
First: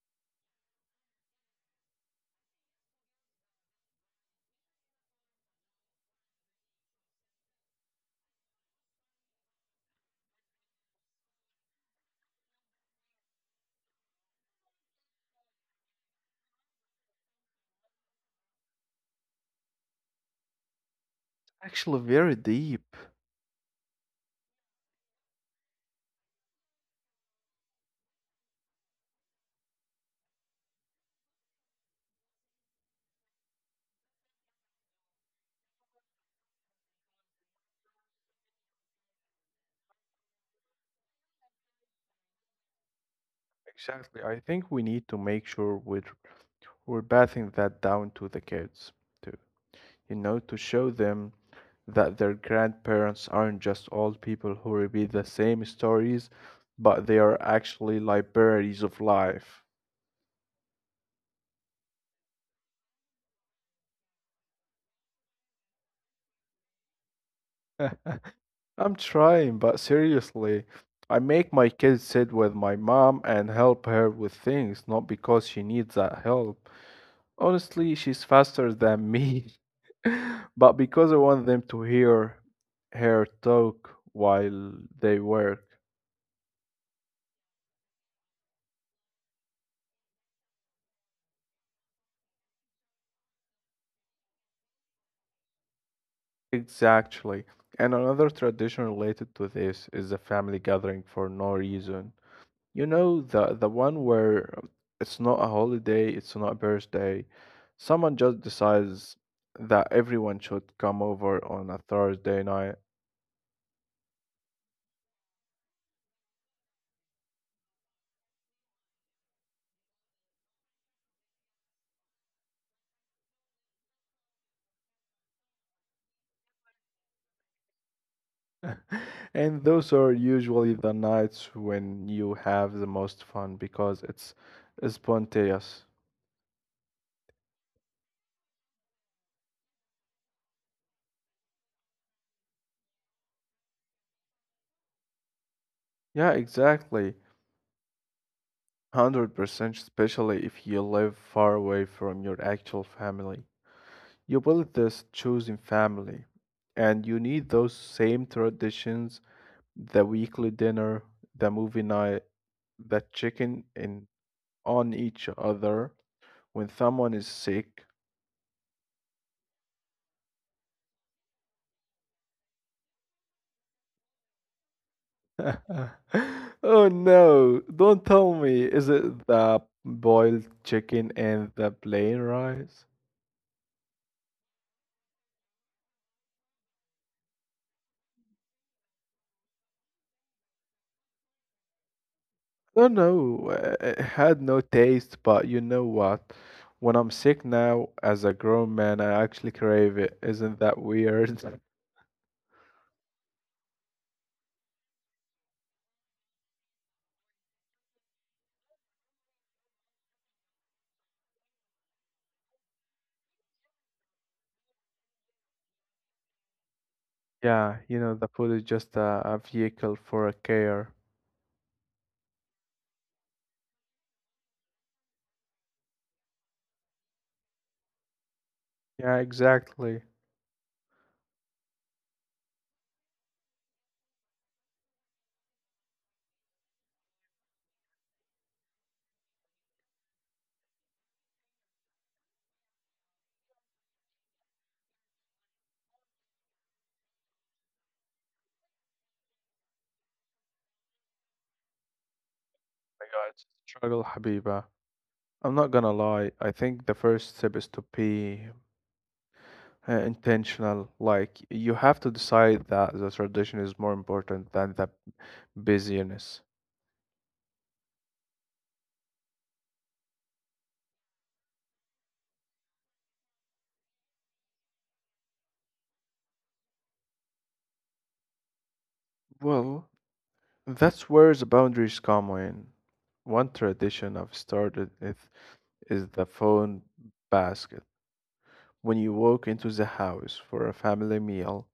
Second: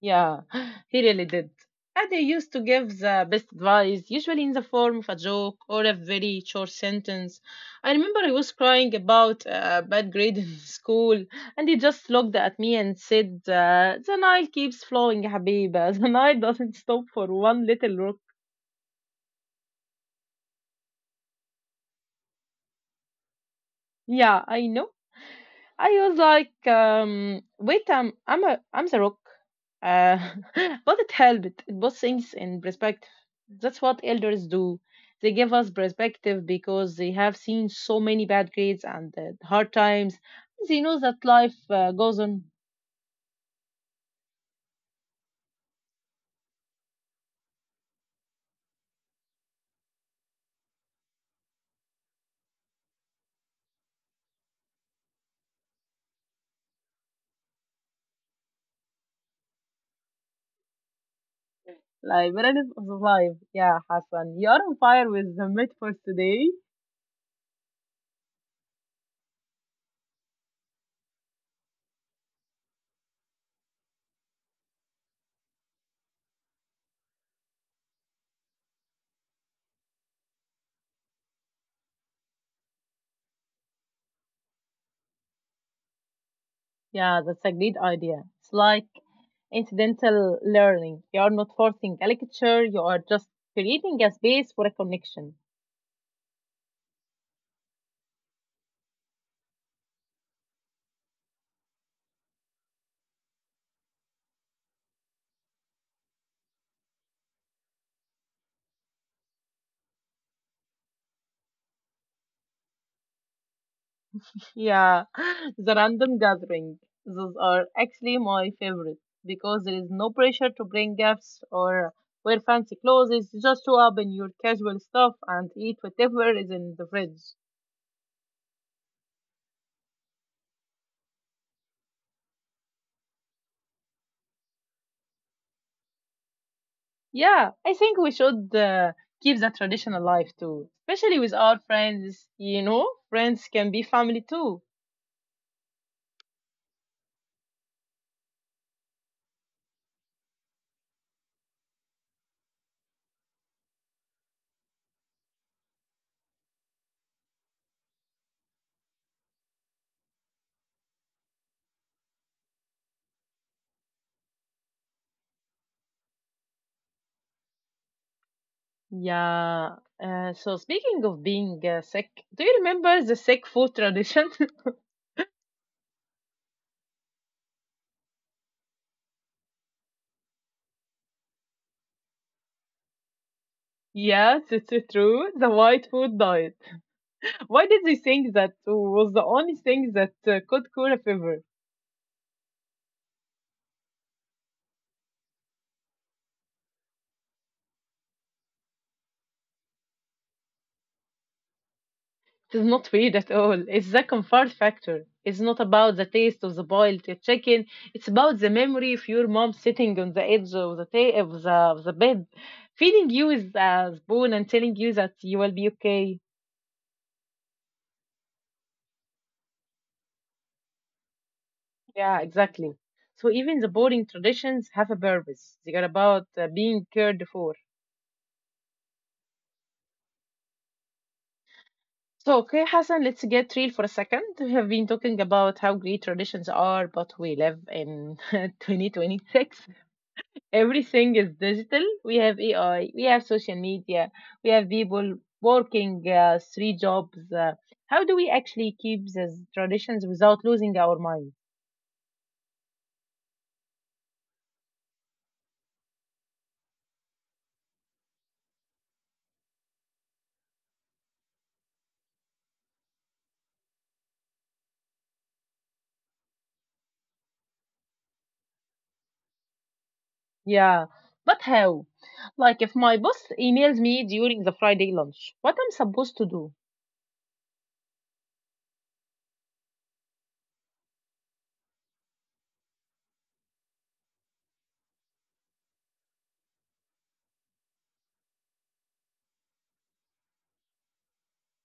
Speaker 1: Yeah, he really did. And he used to give the best advice, usually in the form of a joke or a very short sentence. I remember I was crying about a bad grade in school, and he just looked at me and said, the Nile keeps flowing, Habiba. The Nile doesn't stop for one little rock.
Speaker 2: Actually, very deep.
Speaker 1: Yeah, I know. I was like, wait, I'm the rock, uh, but it helped. It puts things in perspective. That's what elders do. They give us perspective because they have seen so many bad grades and hard times. They know that life goes on.
Speaker 2: Exactly. I think we need to make sure we're passing that down to the kids too. You know, to show them that their grandparents aren't just old people who repeat the same stories, but they are actually libraries of life.
Speaker 1: Life, relevance of life. Yeah, Hassan, you are on fire with the metaphors today.
Speaker 2: I'm trying, but seriously, I make my kids sit with my mom and help her with things, not because she needs that help. Honestly, she's faster than me, but because I want them to hear her talk while they work.
Speaker 1: Yeah, that's a great idea. It's like incidental learning. You are not forcing a lecture, you are just creating a space for a connection.
Speaker 2: Exactly. And another tradition related to this is the family gathering for no reason. You know, the one where it's not a holiday, it's not a birthday. Someone just decides that everyone should come over on a Thursday night.
Speaker 1: Yeah, the random gathering. Those are actually my favorite because there is no pressure to bring gifts or wear fancy clothes. You just show up in your casual stuff and eat whatever is in the fridge.
Speaker 2: And those are usually the nights when you have the most fun because it's spontaneous.
Speaker 1: Yeah, I think we should keep that tradition alive too, especially with our friends. You know, friends can be family too.
Speaker 2: Yeah, exactly. 100%, especially if you live far away from your actual family. You build this chosen family, and you need those same traditions: the weekly dinner, the movie night, the checking in on each other when someone is sick.
Speaker 1: Yeah. So speaking of being sick, do you remember the sick food tradition?
Speaker 2: Oh no, don't tell me. Is it the boiled chicken and the plain rice?
Speaker 1: Yes, it's true. The white food diet. Why did they think that was the only thing that could cure a fever?
Speaker 2: Don't know. It had no taste, but you know what? When I'm sick now, as a grown man, I actually crave it. Isn't that weird?
Speaker 1: It's not weird at all. It's the comfort factor. It's not about the taste of the boiled chicken. It's about the memory of your mom sitting on the edge of the of the bed, feeding you with a spoon and telling you that you will be okay.
Speaker 2: Yeah, you know, the food is just a vehicle for a care.
Speaker 1: Yeah, exactly. So even the boring traditions have a purpose. They are about being cared for.
Speaker 2: Yeah, exactly.
Speaker 1: So, okay, Hassan, let's get real for a second. We have been talking about how great traditions are, but we live in 2026. Everything is digital. We have AI, we have social media, we have people working three jobs. How do we actually keep these traditions without losing our mind?
Speaker 2: My God, struggle, Habiba. I'm not gonna lie. I think the first step is to be intentional. Like you have to decide that the tradition is more important than the busyness.
Speaker 1: Yeah, but how? Like, if my boss emails me during the Friday lunch, what I'm supposed to do?
Speaker 2: Well, that's where the boundaries come in. One tradition I've started with is the phone basket. When you walk into the house for a family meal,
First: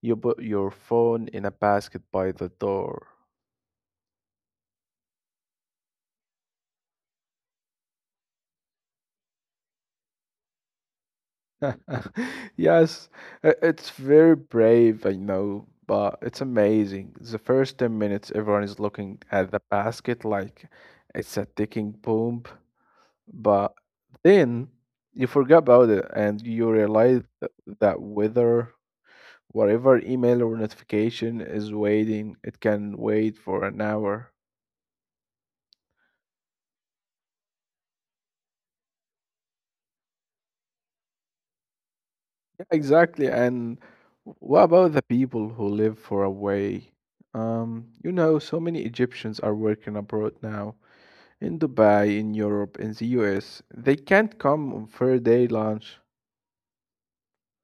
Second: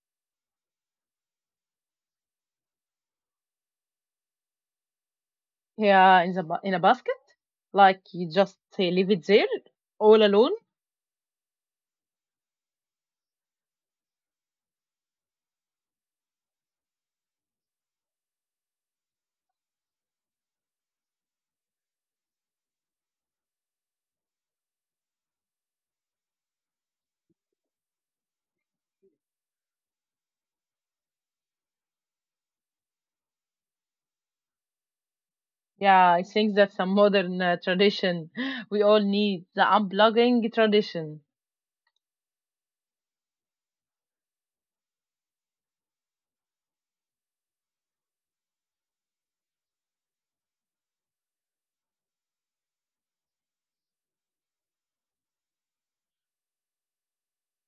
Speaker 2: you put your phone in a basket by the door.
Speaker 1: Yeah, in the in a basket? Like, you just leave it there, all alone?
Speaker 2: Yes, it's very brave, I know, but it's amazing. The first 10 minutes, everyone is looking at the basket like it's a ticking bomb, but then you forget about it and you realize that whether whatever email or notification is waiting, it can wait for an hour.
Speaker 1: Yeah, I think that's a modern tradition. We all need the unplugging tradition.
Speaker 2: Exactly. And what about the people who live far away? You know, so many Egyptians are working abroad now, in Dubai, in Europe, in the US. They can't come on fair day lunch.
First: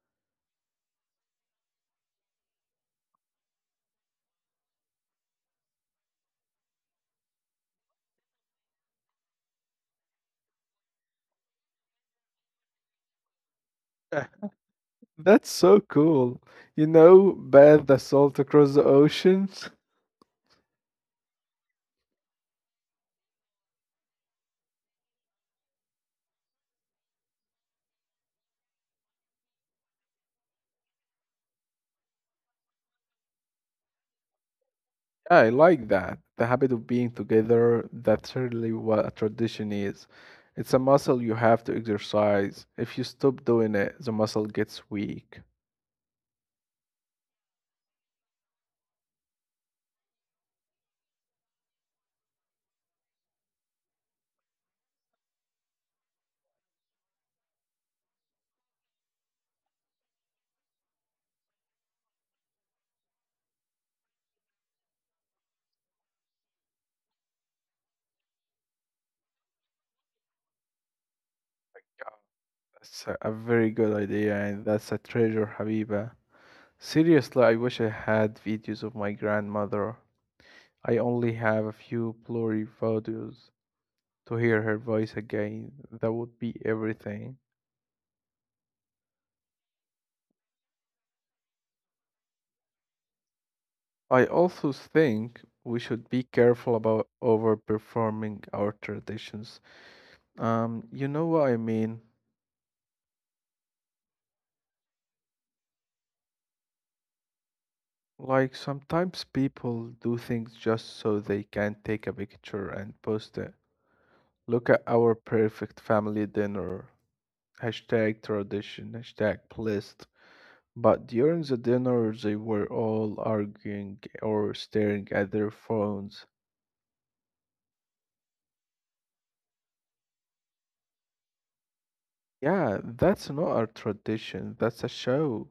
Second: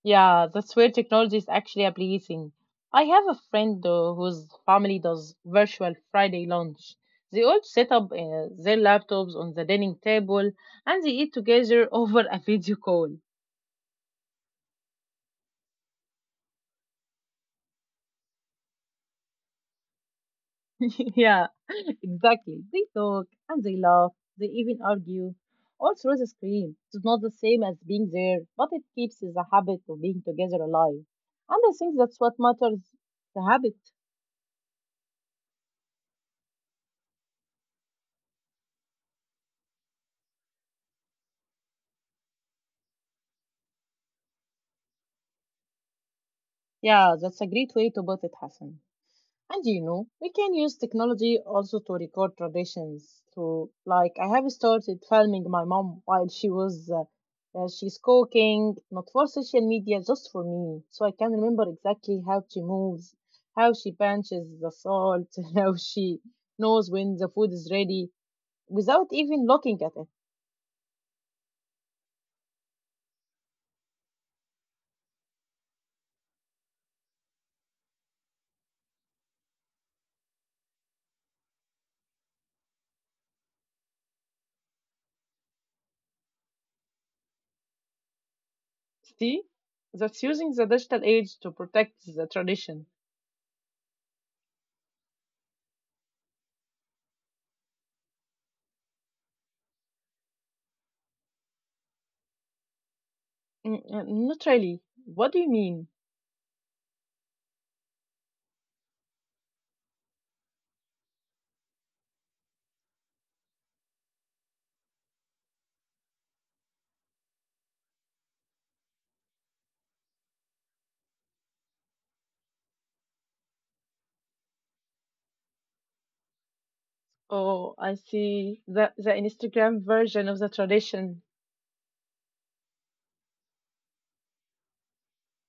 Speaker 1: Yeah, that's where technology is actually a blessing. I have a friend though whose family does virtual Friday lunch. They all set up their laptops on the dining table and they eat together over a video call.
Speaker 2: That's so cool. You know, bathe the salt across the oceans.
Speaker 1: Yeah, exactly. They talk and they laugh. They even argue all through the screen. It's not the same as being there, but it keeps the habit of being together alive. And I think that's what matters, the habit.
Speaker 2: Yeah, I like that. The habit of being together, that's really what a tradition is. It's a muscle you have to exercise. If you stop doing it, the muscle gets weak.
Speaker 1: Yeah, that's a great way to put it, Hassan. And you know, we can use technology also to record traditions. So, like, I have started filming my mom while she's cooking, not for social media, just for me, so I can remember exactly how she moves, how she punches the salt, how she knows when the food is ready without even looking at it.
Speaker 2: That's a very good idea, and that's a treasure, Habiba. Seriously, I wish I had videos of my grandmother. I only have a few blurry photos. To hear her voice again, that would be everything.
Speaker 1: See, that's using the digital age to protect the tradition.
Speaker 2: I also think we should be careful about overperforming our traditions. You know what I mean?
Speaker 1: Mm, not really. What do you mean?
Speaker 2: Like sometimes people do things just so they can take a picture and post it. Look at our perfect family dinner. Hashtag tradition, hashtag blessed. But during the dinner, they were all arguing or staring at their phones.
Speaker 1: Oh, I see. The Instagram version of the tradition.
Speaker 2: Yeah, that's not a tradition, that's a show.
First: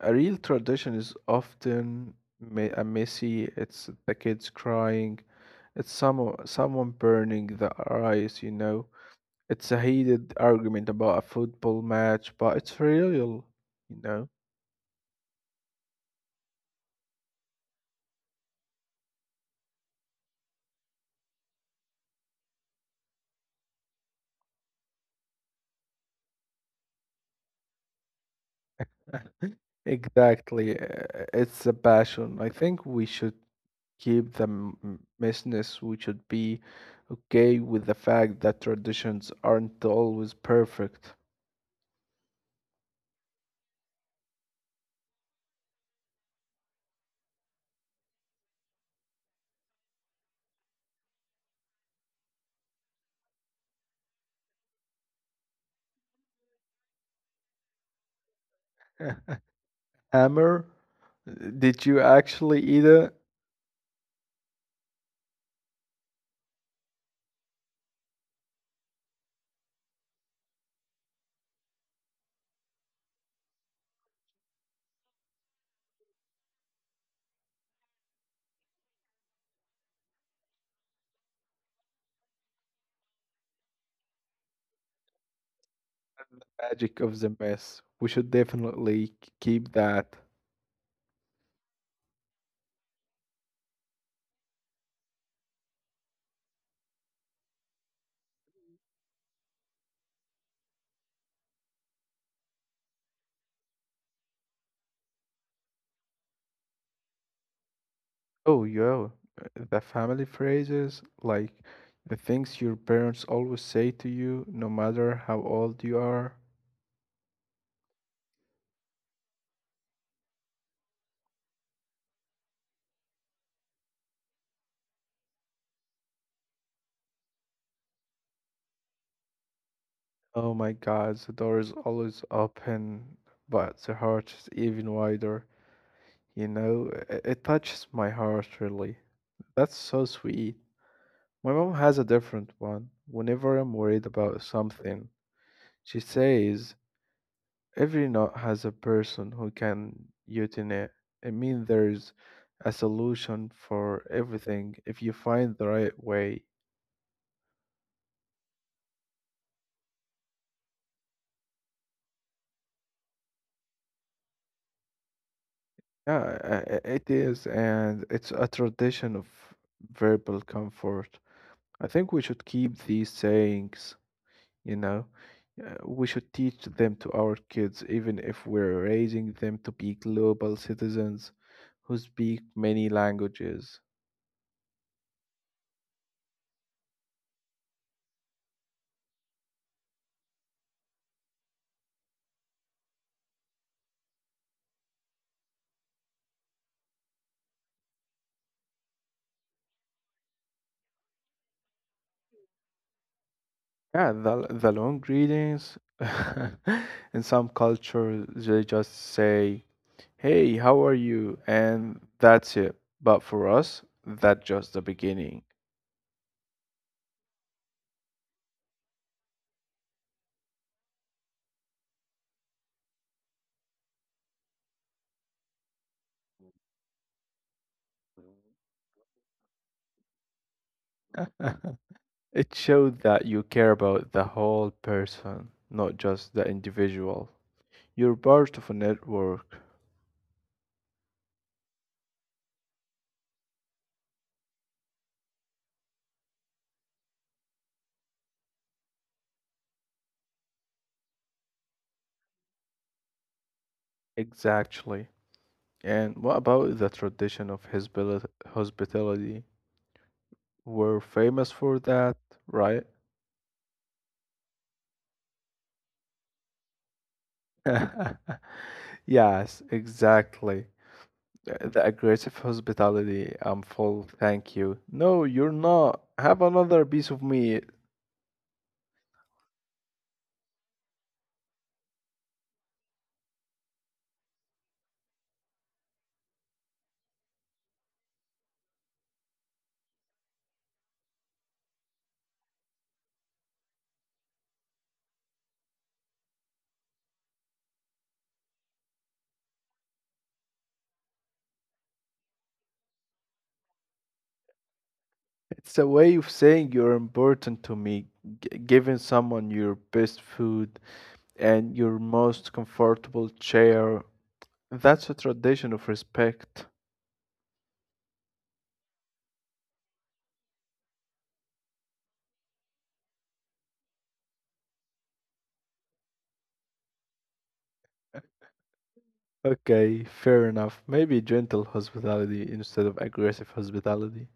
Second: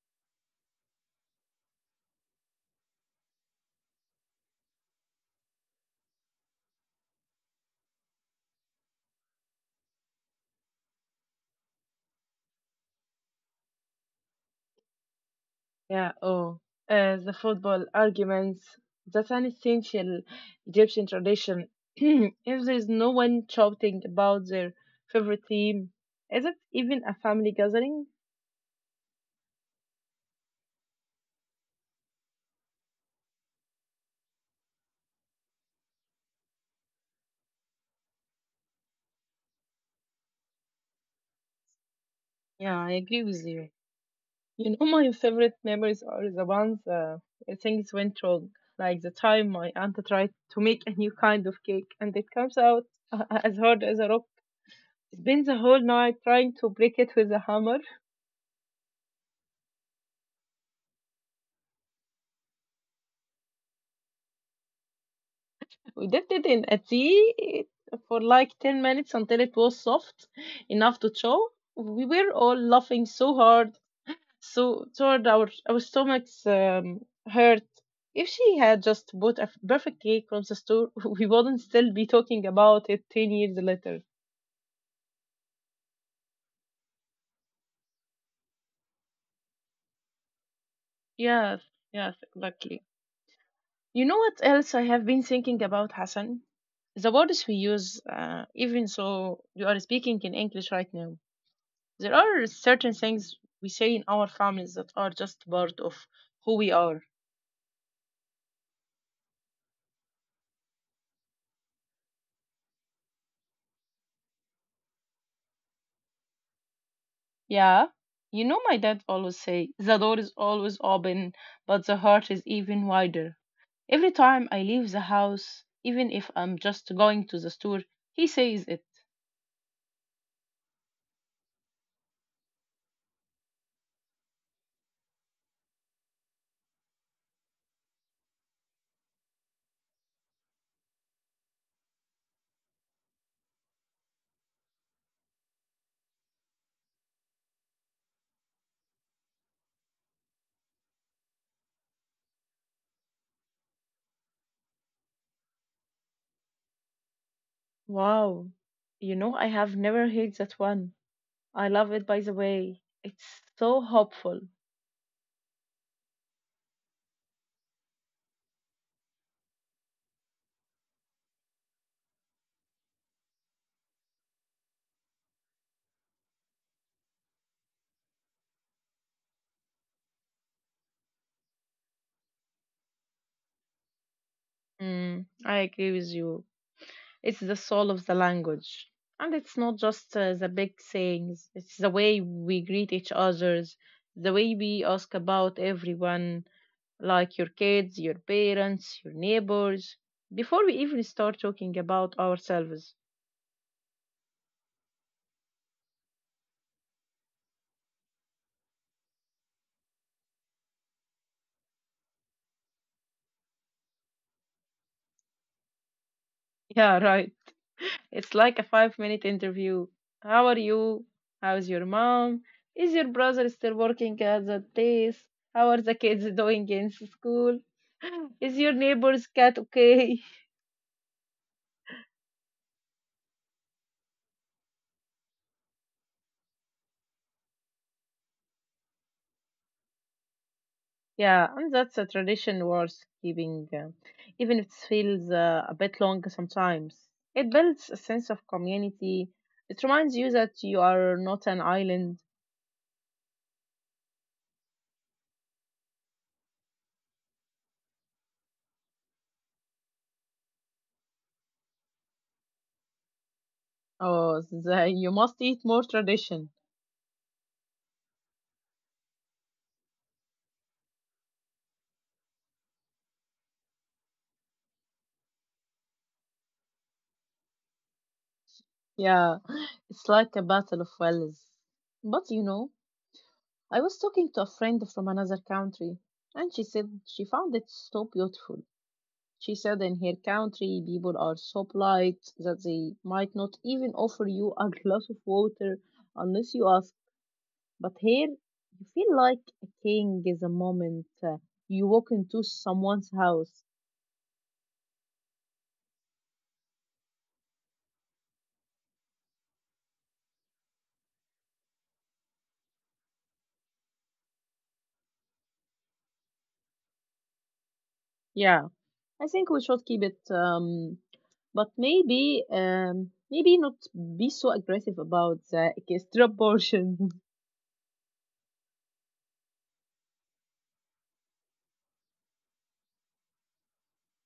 Speaker 2: A real tradition is often a messy, it's the kids crying, it's someone burning the rice, you know. It's a heated argument about a football match, but it's real, you know.
Speaker 1: Yeah. Oh, the football arguments. That's an essential Egyptian tradition. If there is no one shouting about their favorite team, is it even a family gathering?
Speaker 2: Exactly. It's a passion. I think we should keep the business. We should be okay with the fact that traditions aren't always perfect.
Speaker 1: Yeah, I agree with you. You know, my favorite memories are the ones where things went wrong, like the time my aunt tried to make a new kind of cake and it comes out as hard as a rock. Spent the whole night trying to break it with a hammer.
Speaker 2: Hammer, did you actually eat it?
Speaker 1: We dipped it in a tea for like 10 minutes until it was soft enough to chew. We were all laughing so hard, so toward our stomachs hurt. If she had just bought a perfect cake from the store, we wouldn't still be talking about it 10 years later.
Speaker 2: Magic of the mess. We should definitely keep that.
Speaker 1: Yes, yes, exactly. You know what else I have been thinking about, Hassan? The words we use, even so you are speaking in English right now. There are certain things we say in our families that are just part of who we are.
Speaker 2: Oh, yo, the family phrases, like the things your parents always say to you, no matter how old you are.
Speaker 1: Yeah. You know my dad always say, the door is always open, but the heart is even wider. Every time I leave the house, even if I'm just going to the store, he says it.
Speaker 2: Oh my God, the door is always open, but the heart is even wider. You know, it touches my heart really. That's so sweet. My mom has a different one. Whenever I'm worried about something, she says, "Every knot has a person who can in it." I mean, there's a solution for everything if you find the right way.
Speaker 1: Wow. You know, I have never heard that one. I love it, by the way. It's so hopeful.
Speaker 2: Yeah, it is, and it's a tradition of verbal comfort. I think we should keep these sayings, you know. We should teach them to our kids, even if we're raising them to be global citizens who speak many languages.
Speaker 1: Mm, I agree with you. It's the soul of the language. And it's not just the big sayings, it's the way we greet each others, the way we ask about everyone, like your kids, your parents, your neighbors, before we even start talking about ourselves.
Speaker 2: Yeah, the long greetings in some cultures, they just say, "Hey, how are you?" And that's it. But for us, that's just the beginning.
Speaker 1: Yeah, right. It's like a 5 minute interview. How are you? How's your mom? Is your brother still working at the place? How are the kids doing in school? Is your neighbor's cat okay?
Speaker 2: It showed that you care about the whole person, not just the individual. You're part of a network.
Speaker 1: Yeah, and that's a tradition worth keeping, even if it feels a bit long sometimes. It builds a sense of community. It reminds you that you are not an island.
Speaker 2: Exactly. And what about the tradition of hospitality? We're famous for that, right?
Speaker 1: Oh, the you must eat more tradition.
Speaker 2: Yes, exactly. The aggressive hospitality. I'm full, thank you. No, you're not. Have another piece of meat.
Speaker 1: Yeah, it's like a battle of wills. But you know, I was talking to a friend from another country, and she said she found it so beautiful. She said in her country, people are so polite that they might not even offer you a glass of water unless you ask. But here, you feel like a king is a moment you walk into someone's house.
Speaker 2: It's a way of saying you're important to me, giving someone your best food and your most comfortable chair. That's a tradition of respect.
Speaker 1: Yeah. I think we should keep it, but maybe maybe not be so aggressive about the extra portion.
Speaker 2: Okay, fair enough. Maybe gentle hospitality instead of aggressive hospitality.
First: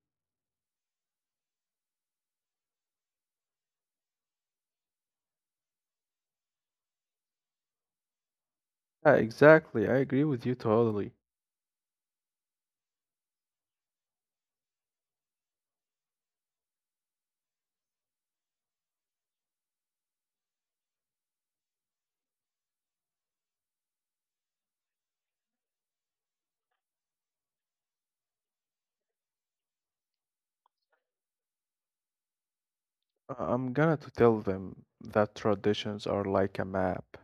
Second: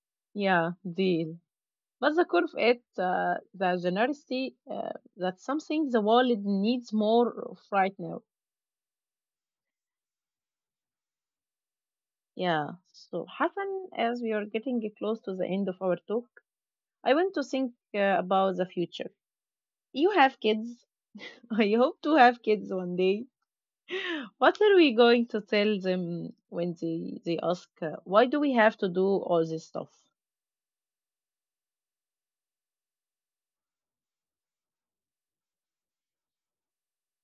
Speaker 1: Yeah, deal. But the curve it the generosity that's something the world needs more of right now.
Speaker 2: Yeah, exactly. I agree with you totally.
Speaker 1: Yeah. So Hassan, as we are getting close to the end of our talk, I want to think about the future. You have kids. I hope to have kids one day. What are we going to tell them when they ask, why do we have to do all this stuff?
Speaker 2: I'm gonna to tell them that traditions are like a map.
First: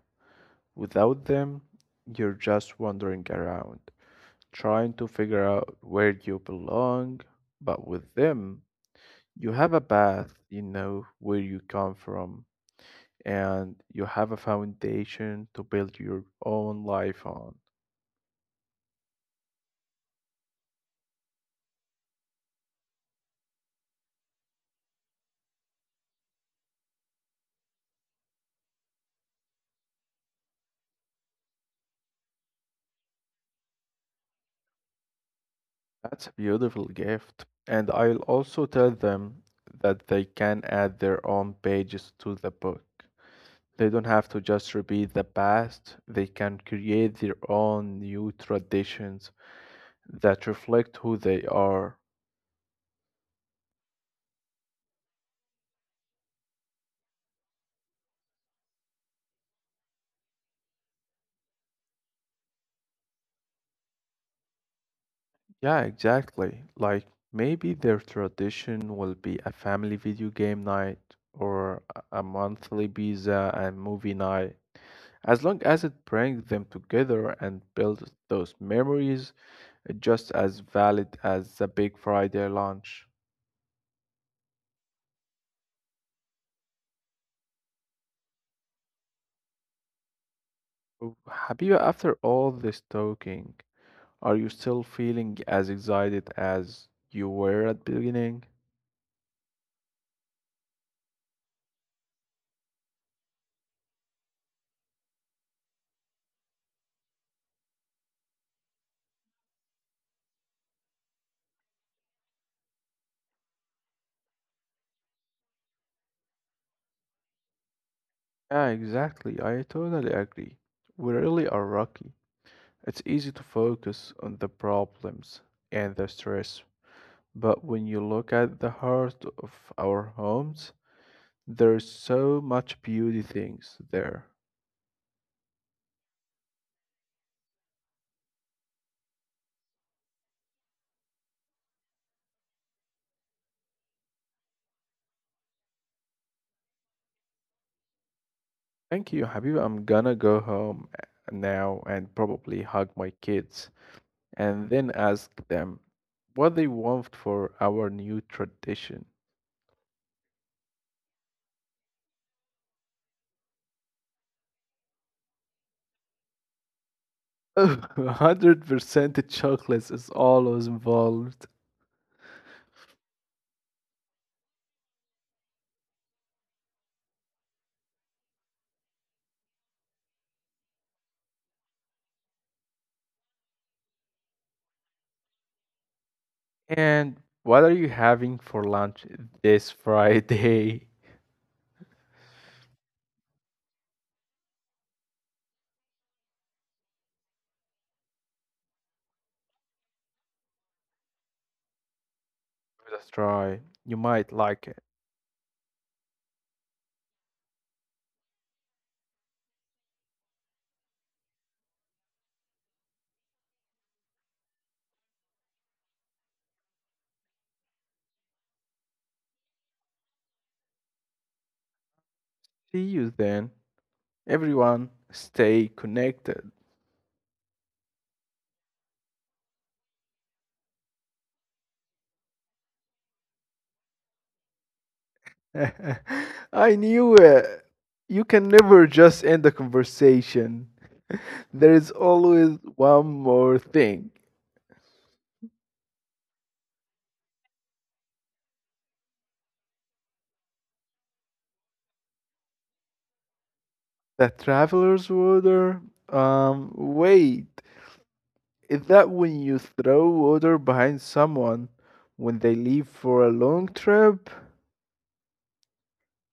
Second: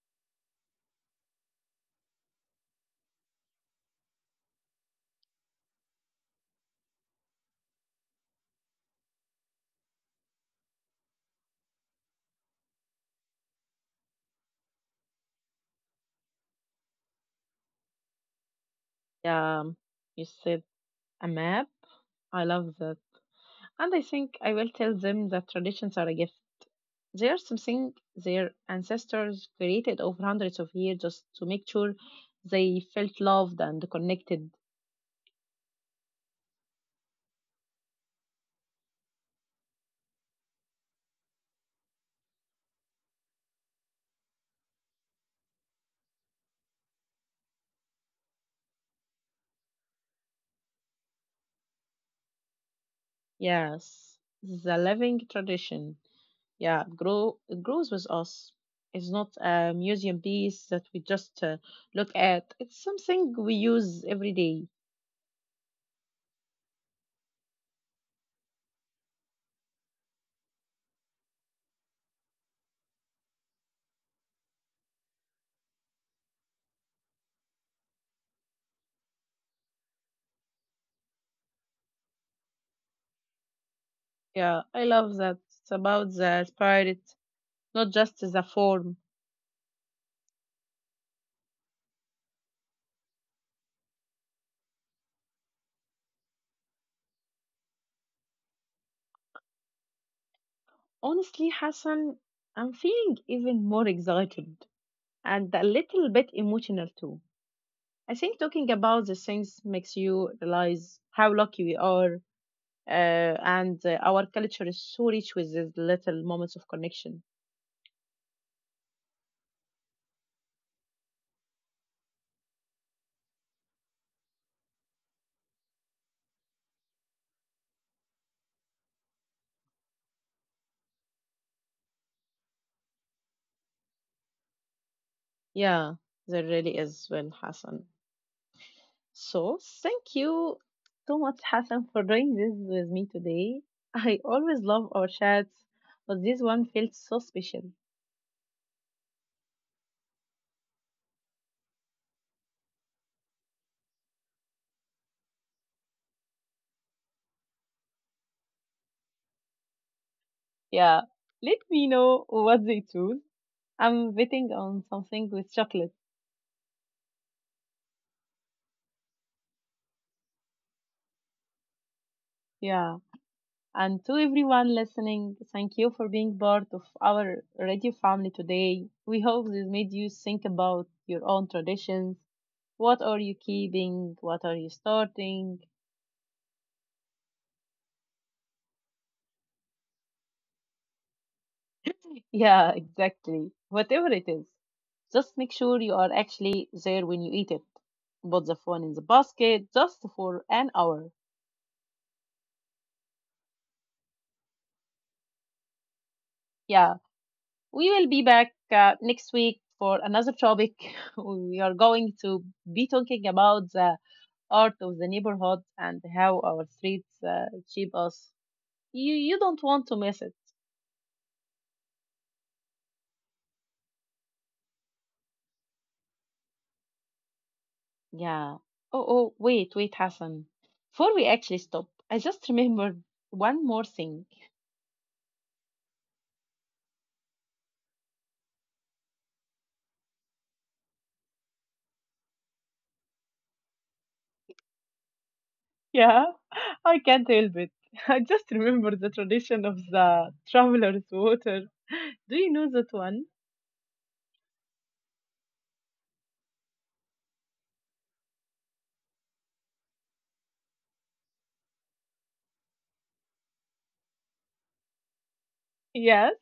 Speaker 2: Without them, you're just wandering around, trying to figure out where you belong. But with them, you have a path, you know where you come from, and you have a foundation to build your own life on.
Speaker 1: Yeah, you said a map. I love that. And I think I will tell them that traditions are a gift. They are something their ancestors created over hundreds of years just to make sure they felt loved and connected.
Speaker 2: That's a beautiful gift. And I'll also tell them that they can add their own pages to the book. They don't have to just repeat the past, they can create their own new traditions that reflect who they are.
Speaker 1: Yes, the living tradition. Yeah, it grows with us. It's not a museum piece that we just look at. It's something we use every day.
Speaker 2: Yeah, exactly. Like maybe their tradition will be a family video game night or a monthly pizza and movie night. As long as it brings them together and builds those memories, just as valid as the Big Friday lunch.
Speaker 1: Yeah, I love that. It's about the spirit, not just the form.
Speaker 2: Oh, Habiba, after all this talking, are you still feeling as excited as you were at the beginning?
Speaker 1: Honestly, Hassan, I'm feeling even more excited and a little bit emotional too. I think talking about the things makes you realize how lucky we are, and our culture is so rich with these little moments of connection.
Speaker 2: Yeah, exactly. I totally agree. We really are lucky. It's easy to focus on the problems and the stress, but when you look at the heart of our homes, there's so much beauty things there.
Speaker 1: Yeah, there really is, well, Hassan. So, thank you so much, Hassan, for doing this with me today. I always love our chats, but this one felt so special.
Speaker 2: Thank you, Habiba. I'm gonna go home now and probably hug my kids and then ask them what they want for our new tradition.
Speaker 1: Yeah, let me know what they choose. I'm betting on something with chocolate.
Speaker 2: 100% chocolates is always involved.
Speaker 1: Yeah. And to everyone listening, thank you for being part of our radio family today. We hope this made you think about your own traditions. What are you keeping? What are you starting?
Speaker 2: And what are you having for lunch this Friday?
Speaker 1: Yeah, exactly. Whatever it is, just make sure you are actually there when you eat it. Put the phone in the basket just for an hour.
Speaker 2: Give it a try. You might like it.
Speaker 1: Yeah, we will be back next week for another topic. We are going to be talking about the art of the neighborhood and how our streets shape us. You don't want to miss it.
Speaker 2: See you then. Everyone, stay connected.
Speaker 1: Yeah. Oh, wait, Hassan. Before we actually stop, I just remembered one more thing.
Speaker 2: I knew it. You can never just end the conversation. There is always one more thing.
Speaker 1: Yeah, I can't help it. I just remember the tradition of the traveler's water. Do you know that one?
Speaker 2: The traveler's water? Wait. Is that when you throw water behind someone when they leave for a long trip?
Speaker 1: Yes,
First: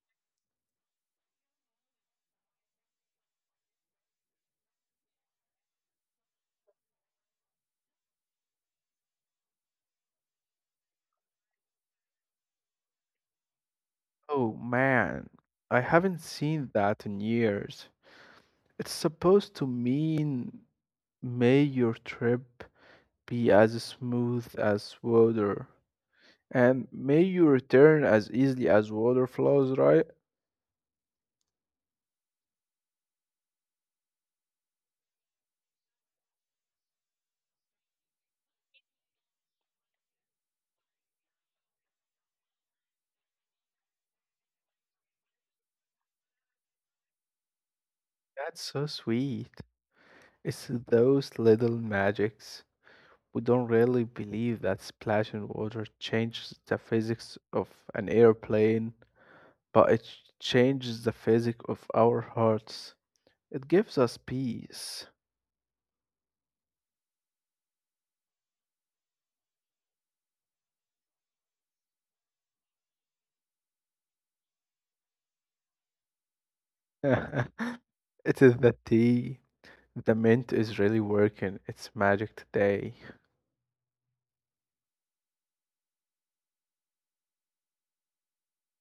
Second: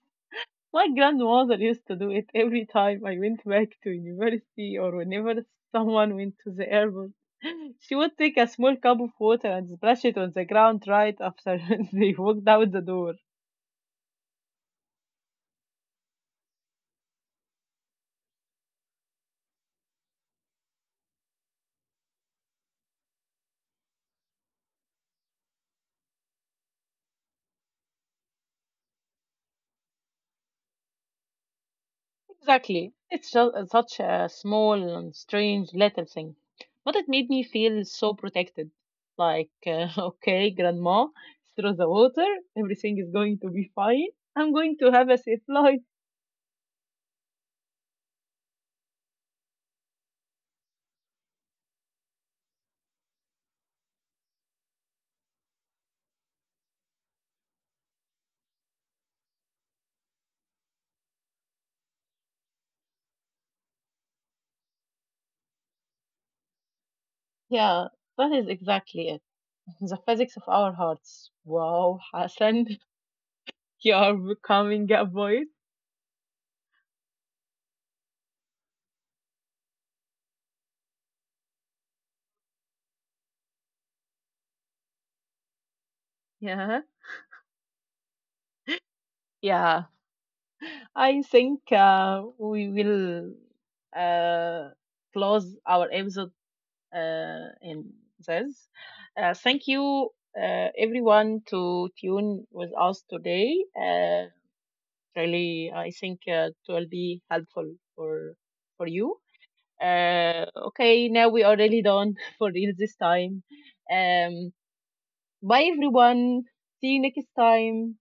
Speaker 1: my grandmother used to do it every time I went back to university or whenever someone went to the airport. She would take a small cup of water and splash it on the ground right after they walked out the door.
Speaker 2: Oh man, I haven't seen that in years. It's supposed to mean may your trip be as smooth as water, and may you return as easily as water flows, right?
Speaker 1: Exactly. It's just such a small and strange little thing. But it made me feel so protected. Like, okay, grandma, throw the water. Everything is going to be fine. I'm going to have a safe life.
Speaker 2: That's so sweet. It's those little magics. We don't really believe that splashing water changes the physics of an airplane, but it changes the physics of our hearts. It gives us peace.
Speaker 1: Yeah, that is exactly it. The physics of our hearts. Wow, Hassan, you are becoming a boy.
Speaker 2: It is the tea. The mint is really working its magic today.
Speaker 1: Yeah. Yeah. I think we will uh, close our episode in this. Thank you, everyone, to tune with us today. Really, I think it will be helpful for you. Okay, now we are really done for real this time. Um, Bye, everyone. See you next time.